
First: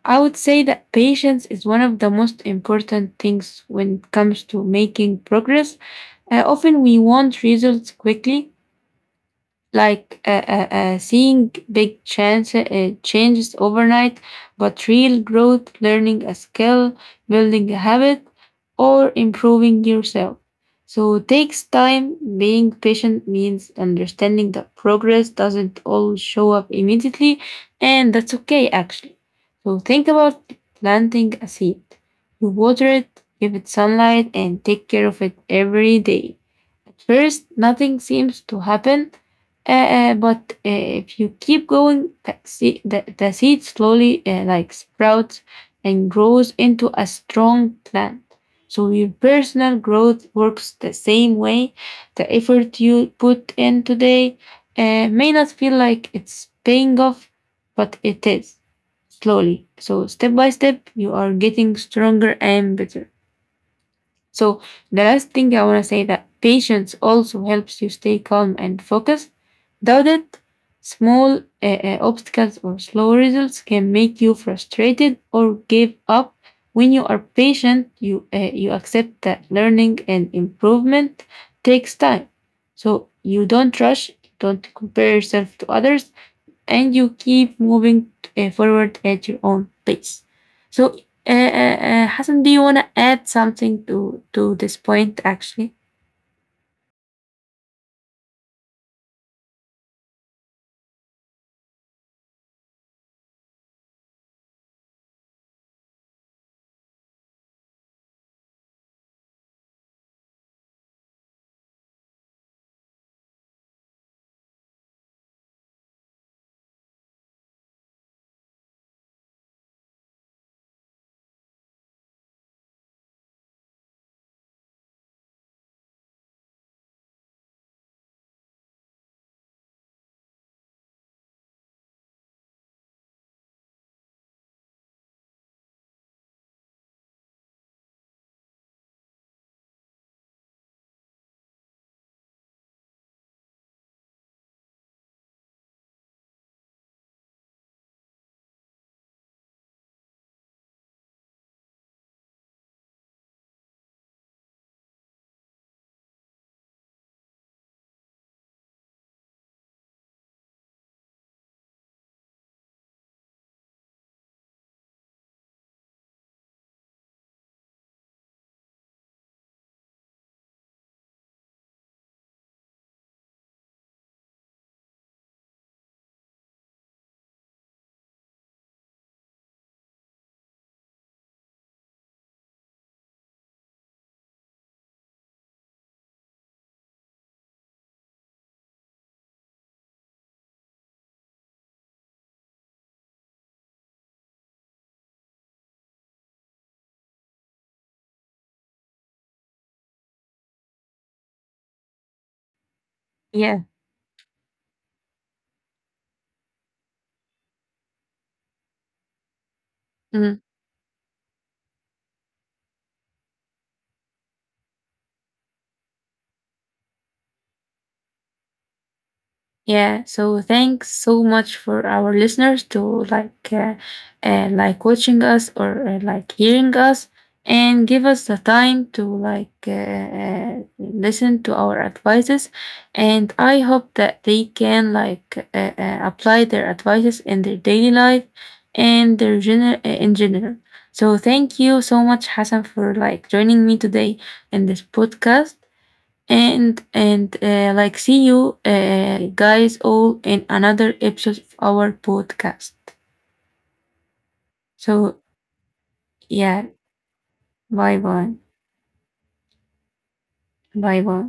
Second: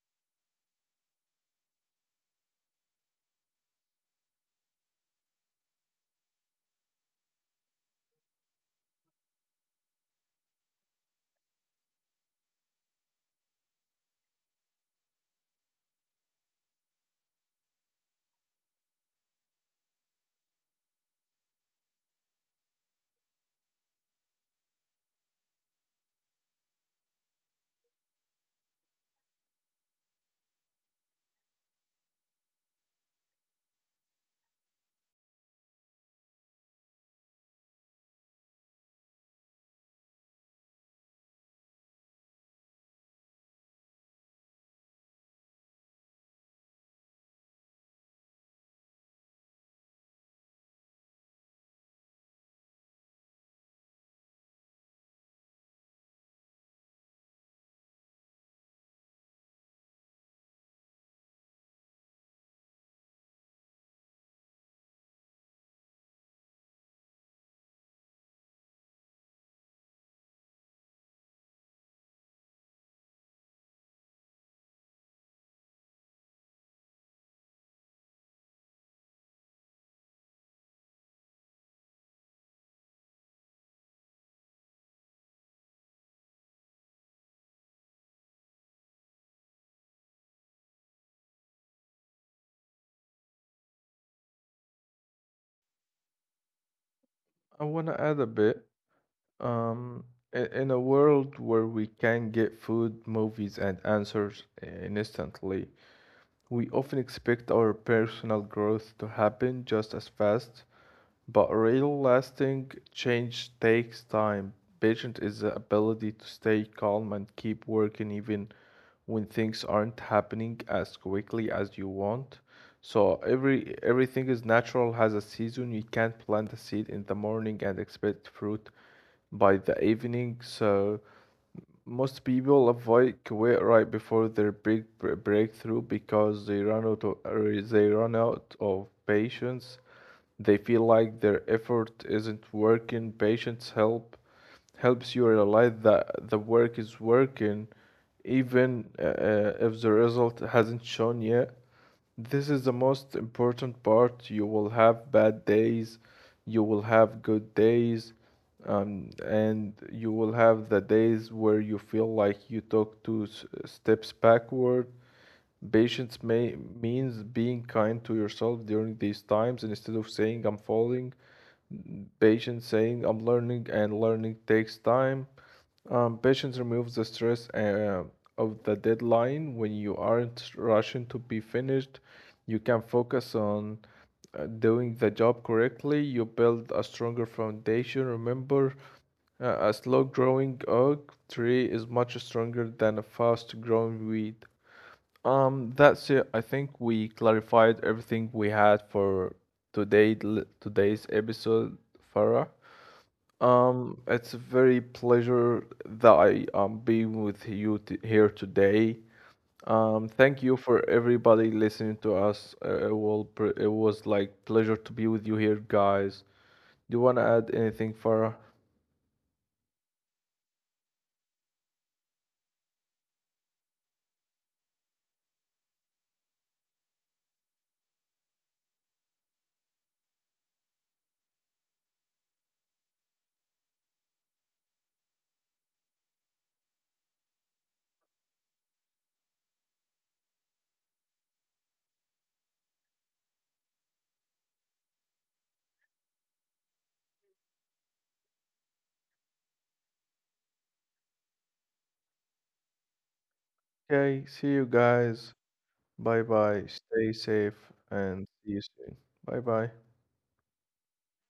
[SPEAKER 1] I would say that patience is one of the most important things when it comes to making progress. Often we want results quickly like seeing big changes overnight, but real growth, learning a skill, building a habit, or improving yourself. So it takes time. Being patient means understanding that progress doesn't all show up immediately, and that's okay actually. So think about planting a seed. You water it, give it sunlight, and take care of it every day. At first, nothing seems to happen, but if you keep going, the seed slowly like sprouts and grows into a strong plant. So your personal growth works the same way. The effort you put in today may not feel like it's paying off, but it is slowly. So step by step, you are getting stronger and better. So the last thing I want to say that patience also helps you stay calm and focused. Without it, small obstacles or slow results can make you frustrated or give up. When you are patient, you accept that learning and improvement takes time. So you don't rush, don't compare yourself to others, and you keep moving forward at your own pace. So, Hassan, do you want to add something to this point? Actually,
[SPEAKER 2] I want to add a bit. Um, in a world where we can get food, movies, and answers instantly, we often expect our personal growth to happen just as fast. But real lasting change takes time. Patient is the ability to stay calm and keep working even when things aren't happening as quickly as you want. So everything is natural, has a season. You can't plant a seed in the morning and expect fruit by the evening. So most people avoid Kuwait right before their big breakthrough because they run out of, or they run out of patience. They feel like their effort isn't working. Patience helps you realize that the work is working, even if the result hasn't shown yet. This is the most important part. You will have bad days, you will have good days, and you will have the days where you feel like you took two steps backward. Patience may means being kind to yourself during these times and instead of saying I'm falling. Patience saying I'm learning and learning takes time. Patience removes the stress of the deadline. When you aren't rushing to be finished, you can focus on doing the job correctly. You build a stronger foundation. Remember, a slow growing oak tree is much stronger than a fast growing weed. That's it. I think we clarified everything we had for today, today's episode, Farah.
[SPEAKER 1] Yeah.
[SPEAKER 2] It's a very pleasure that I am being with you t here today.
[SPEAKER 1] Mhm.
[SPEAKER 2] Thank you for everybody listening to us. It was like pleasure to be with you here, guys. Do you want to add anything, Farah?
[SPEAKER 1] Yeah, so thanks so much for our listeners to like uh, like watching us or like hearing us and give us the time to like listen to our advices, and I hope that they can like apply their advices in their daily life and in general. So thank you so much Hassan for like joining me today in this podcast, and like see you guys all in another episode of our podcast.
[SPEAKER 2] Okay, see you
[SPEAKER 1] So
[SPEAKER 2] guys. Bye
[SPEAKER 1] yeah,
[SPEAKER 2] bye. Stay safe
[SPEAKER 1] bye
[SPEAKER 2] and
[SPEAKER 1] bye.
[SPEAKER 2] see you soon. Bye bye.
[SPEAKER 1] Bye bye.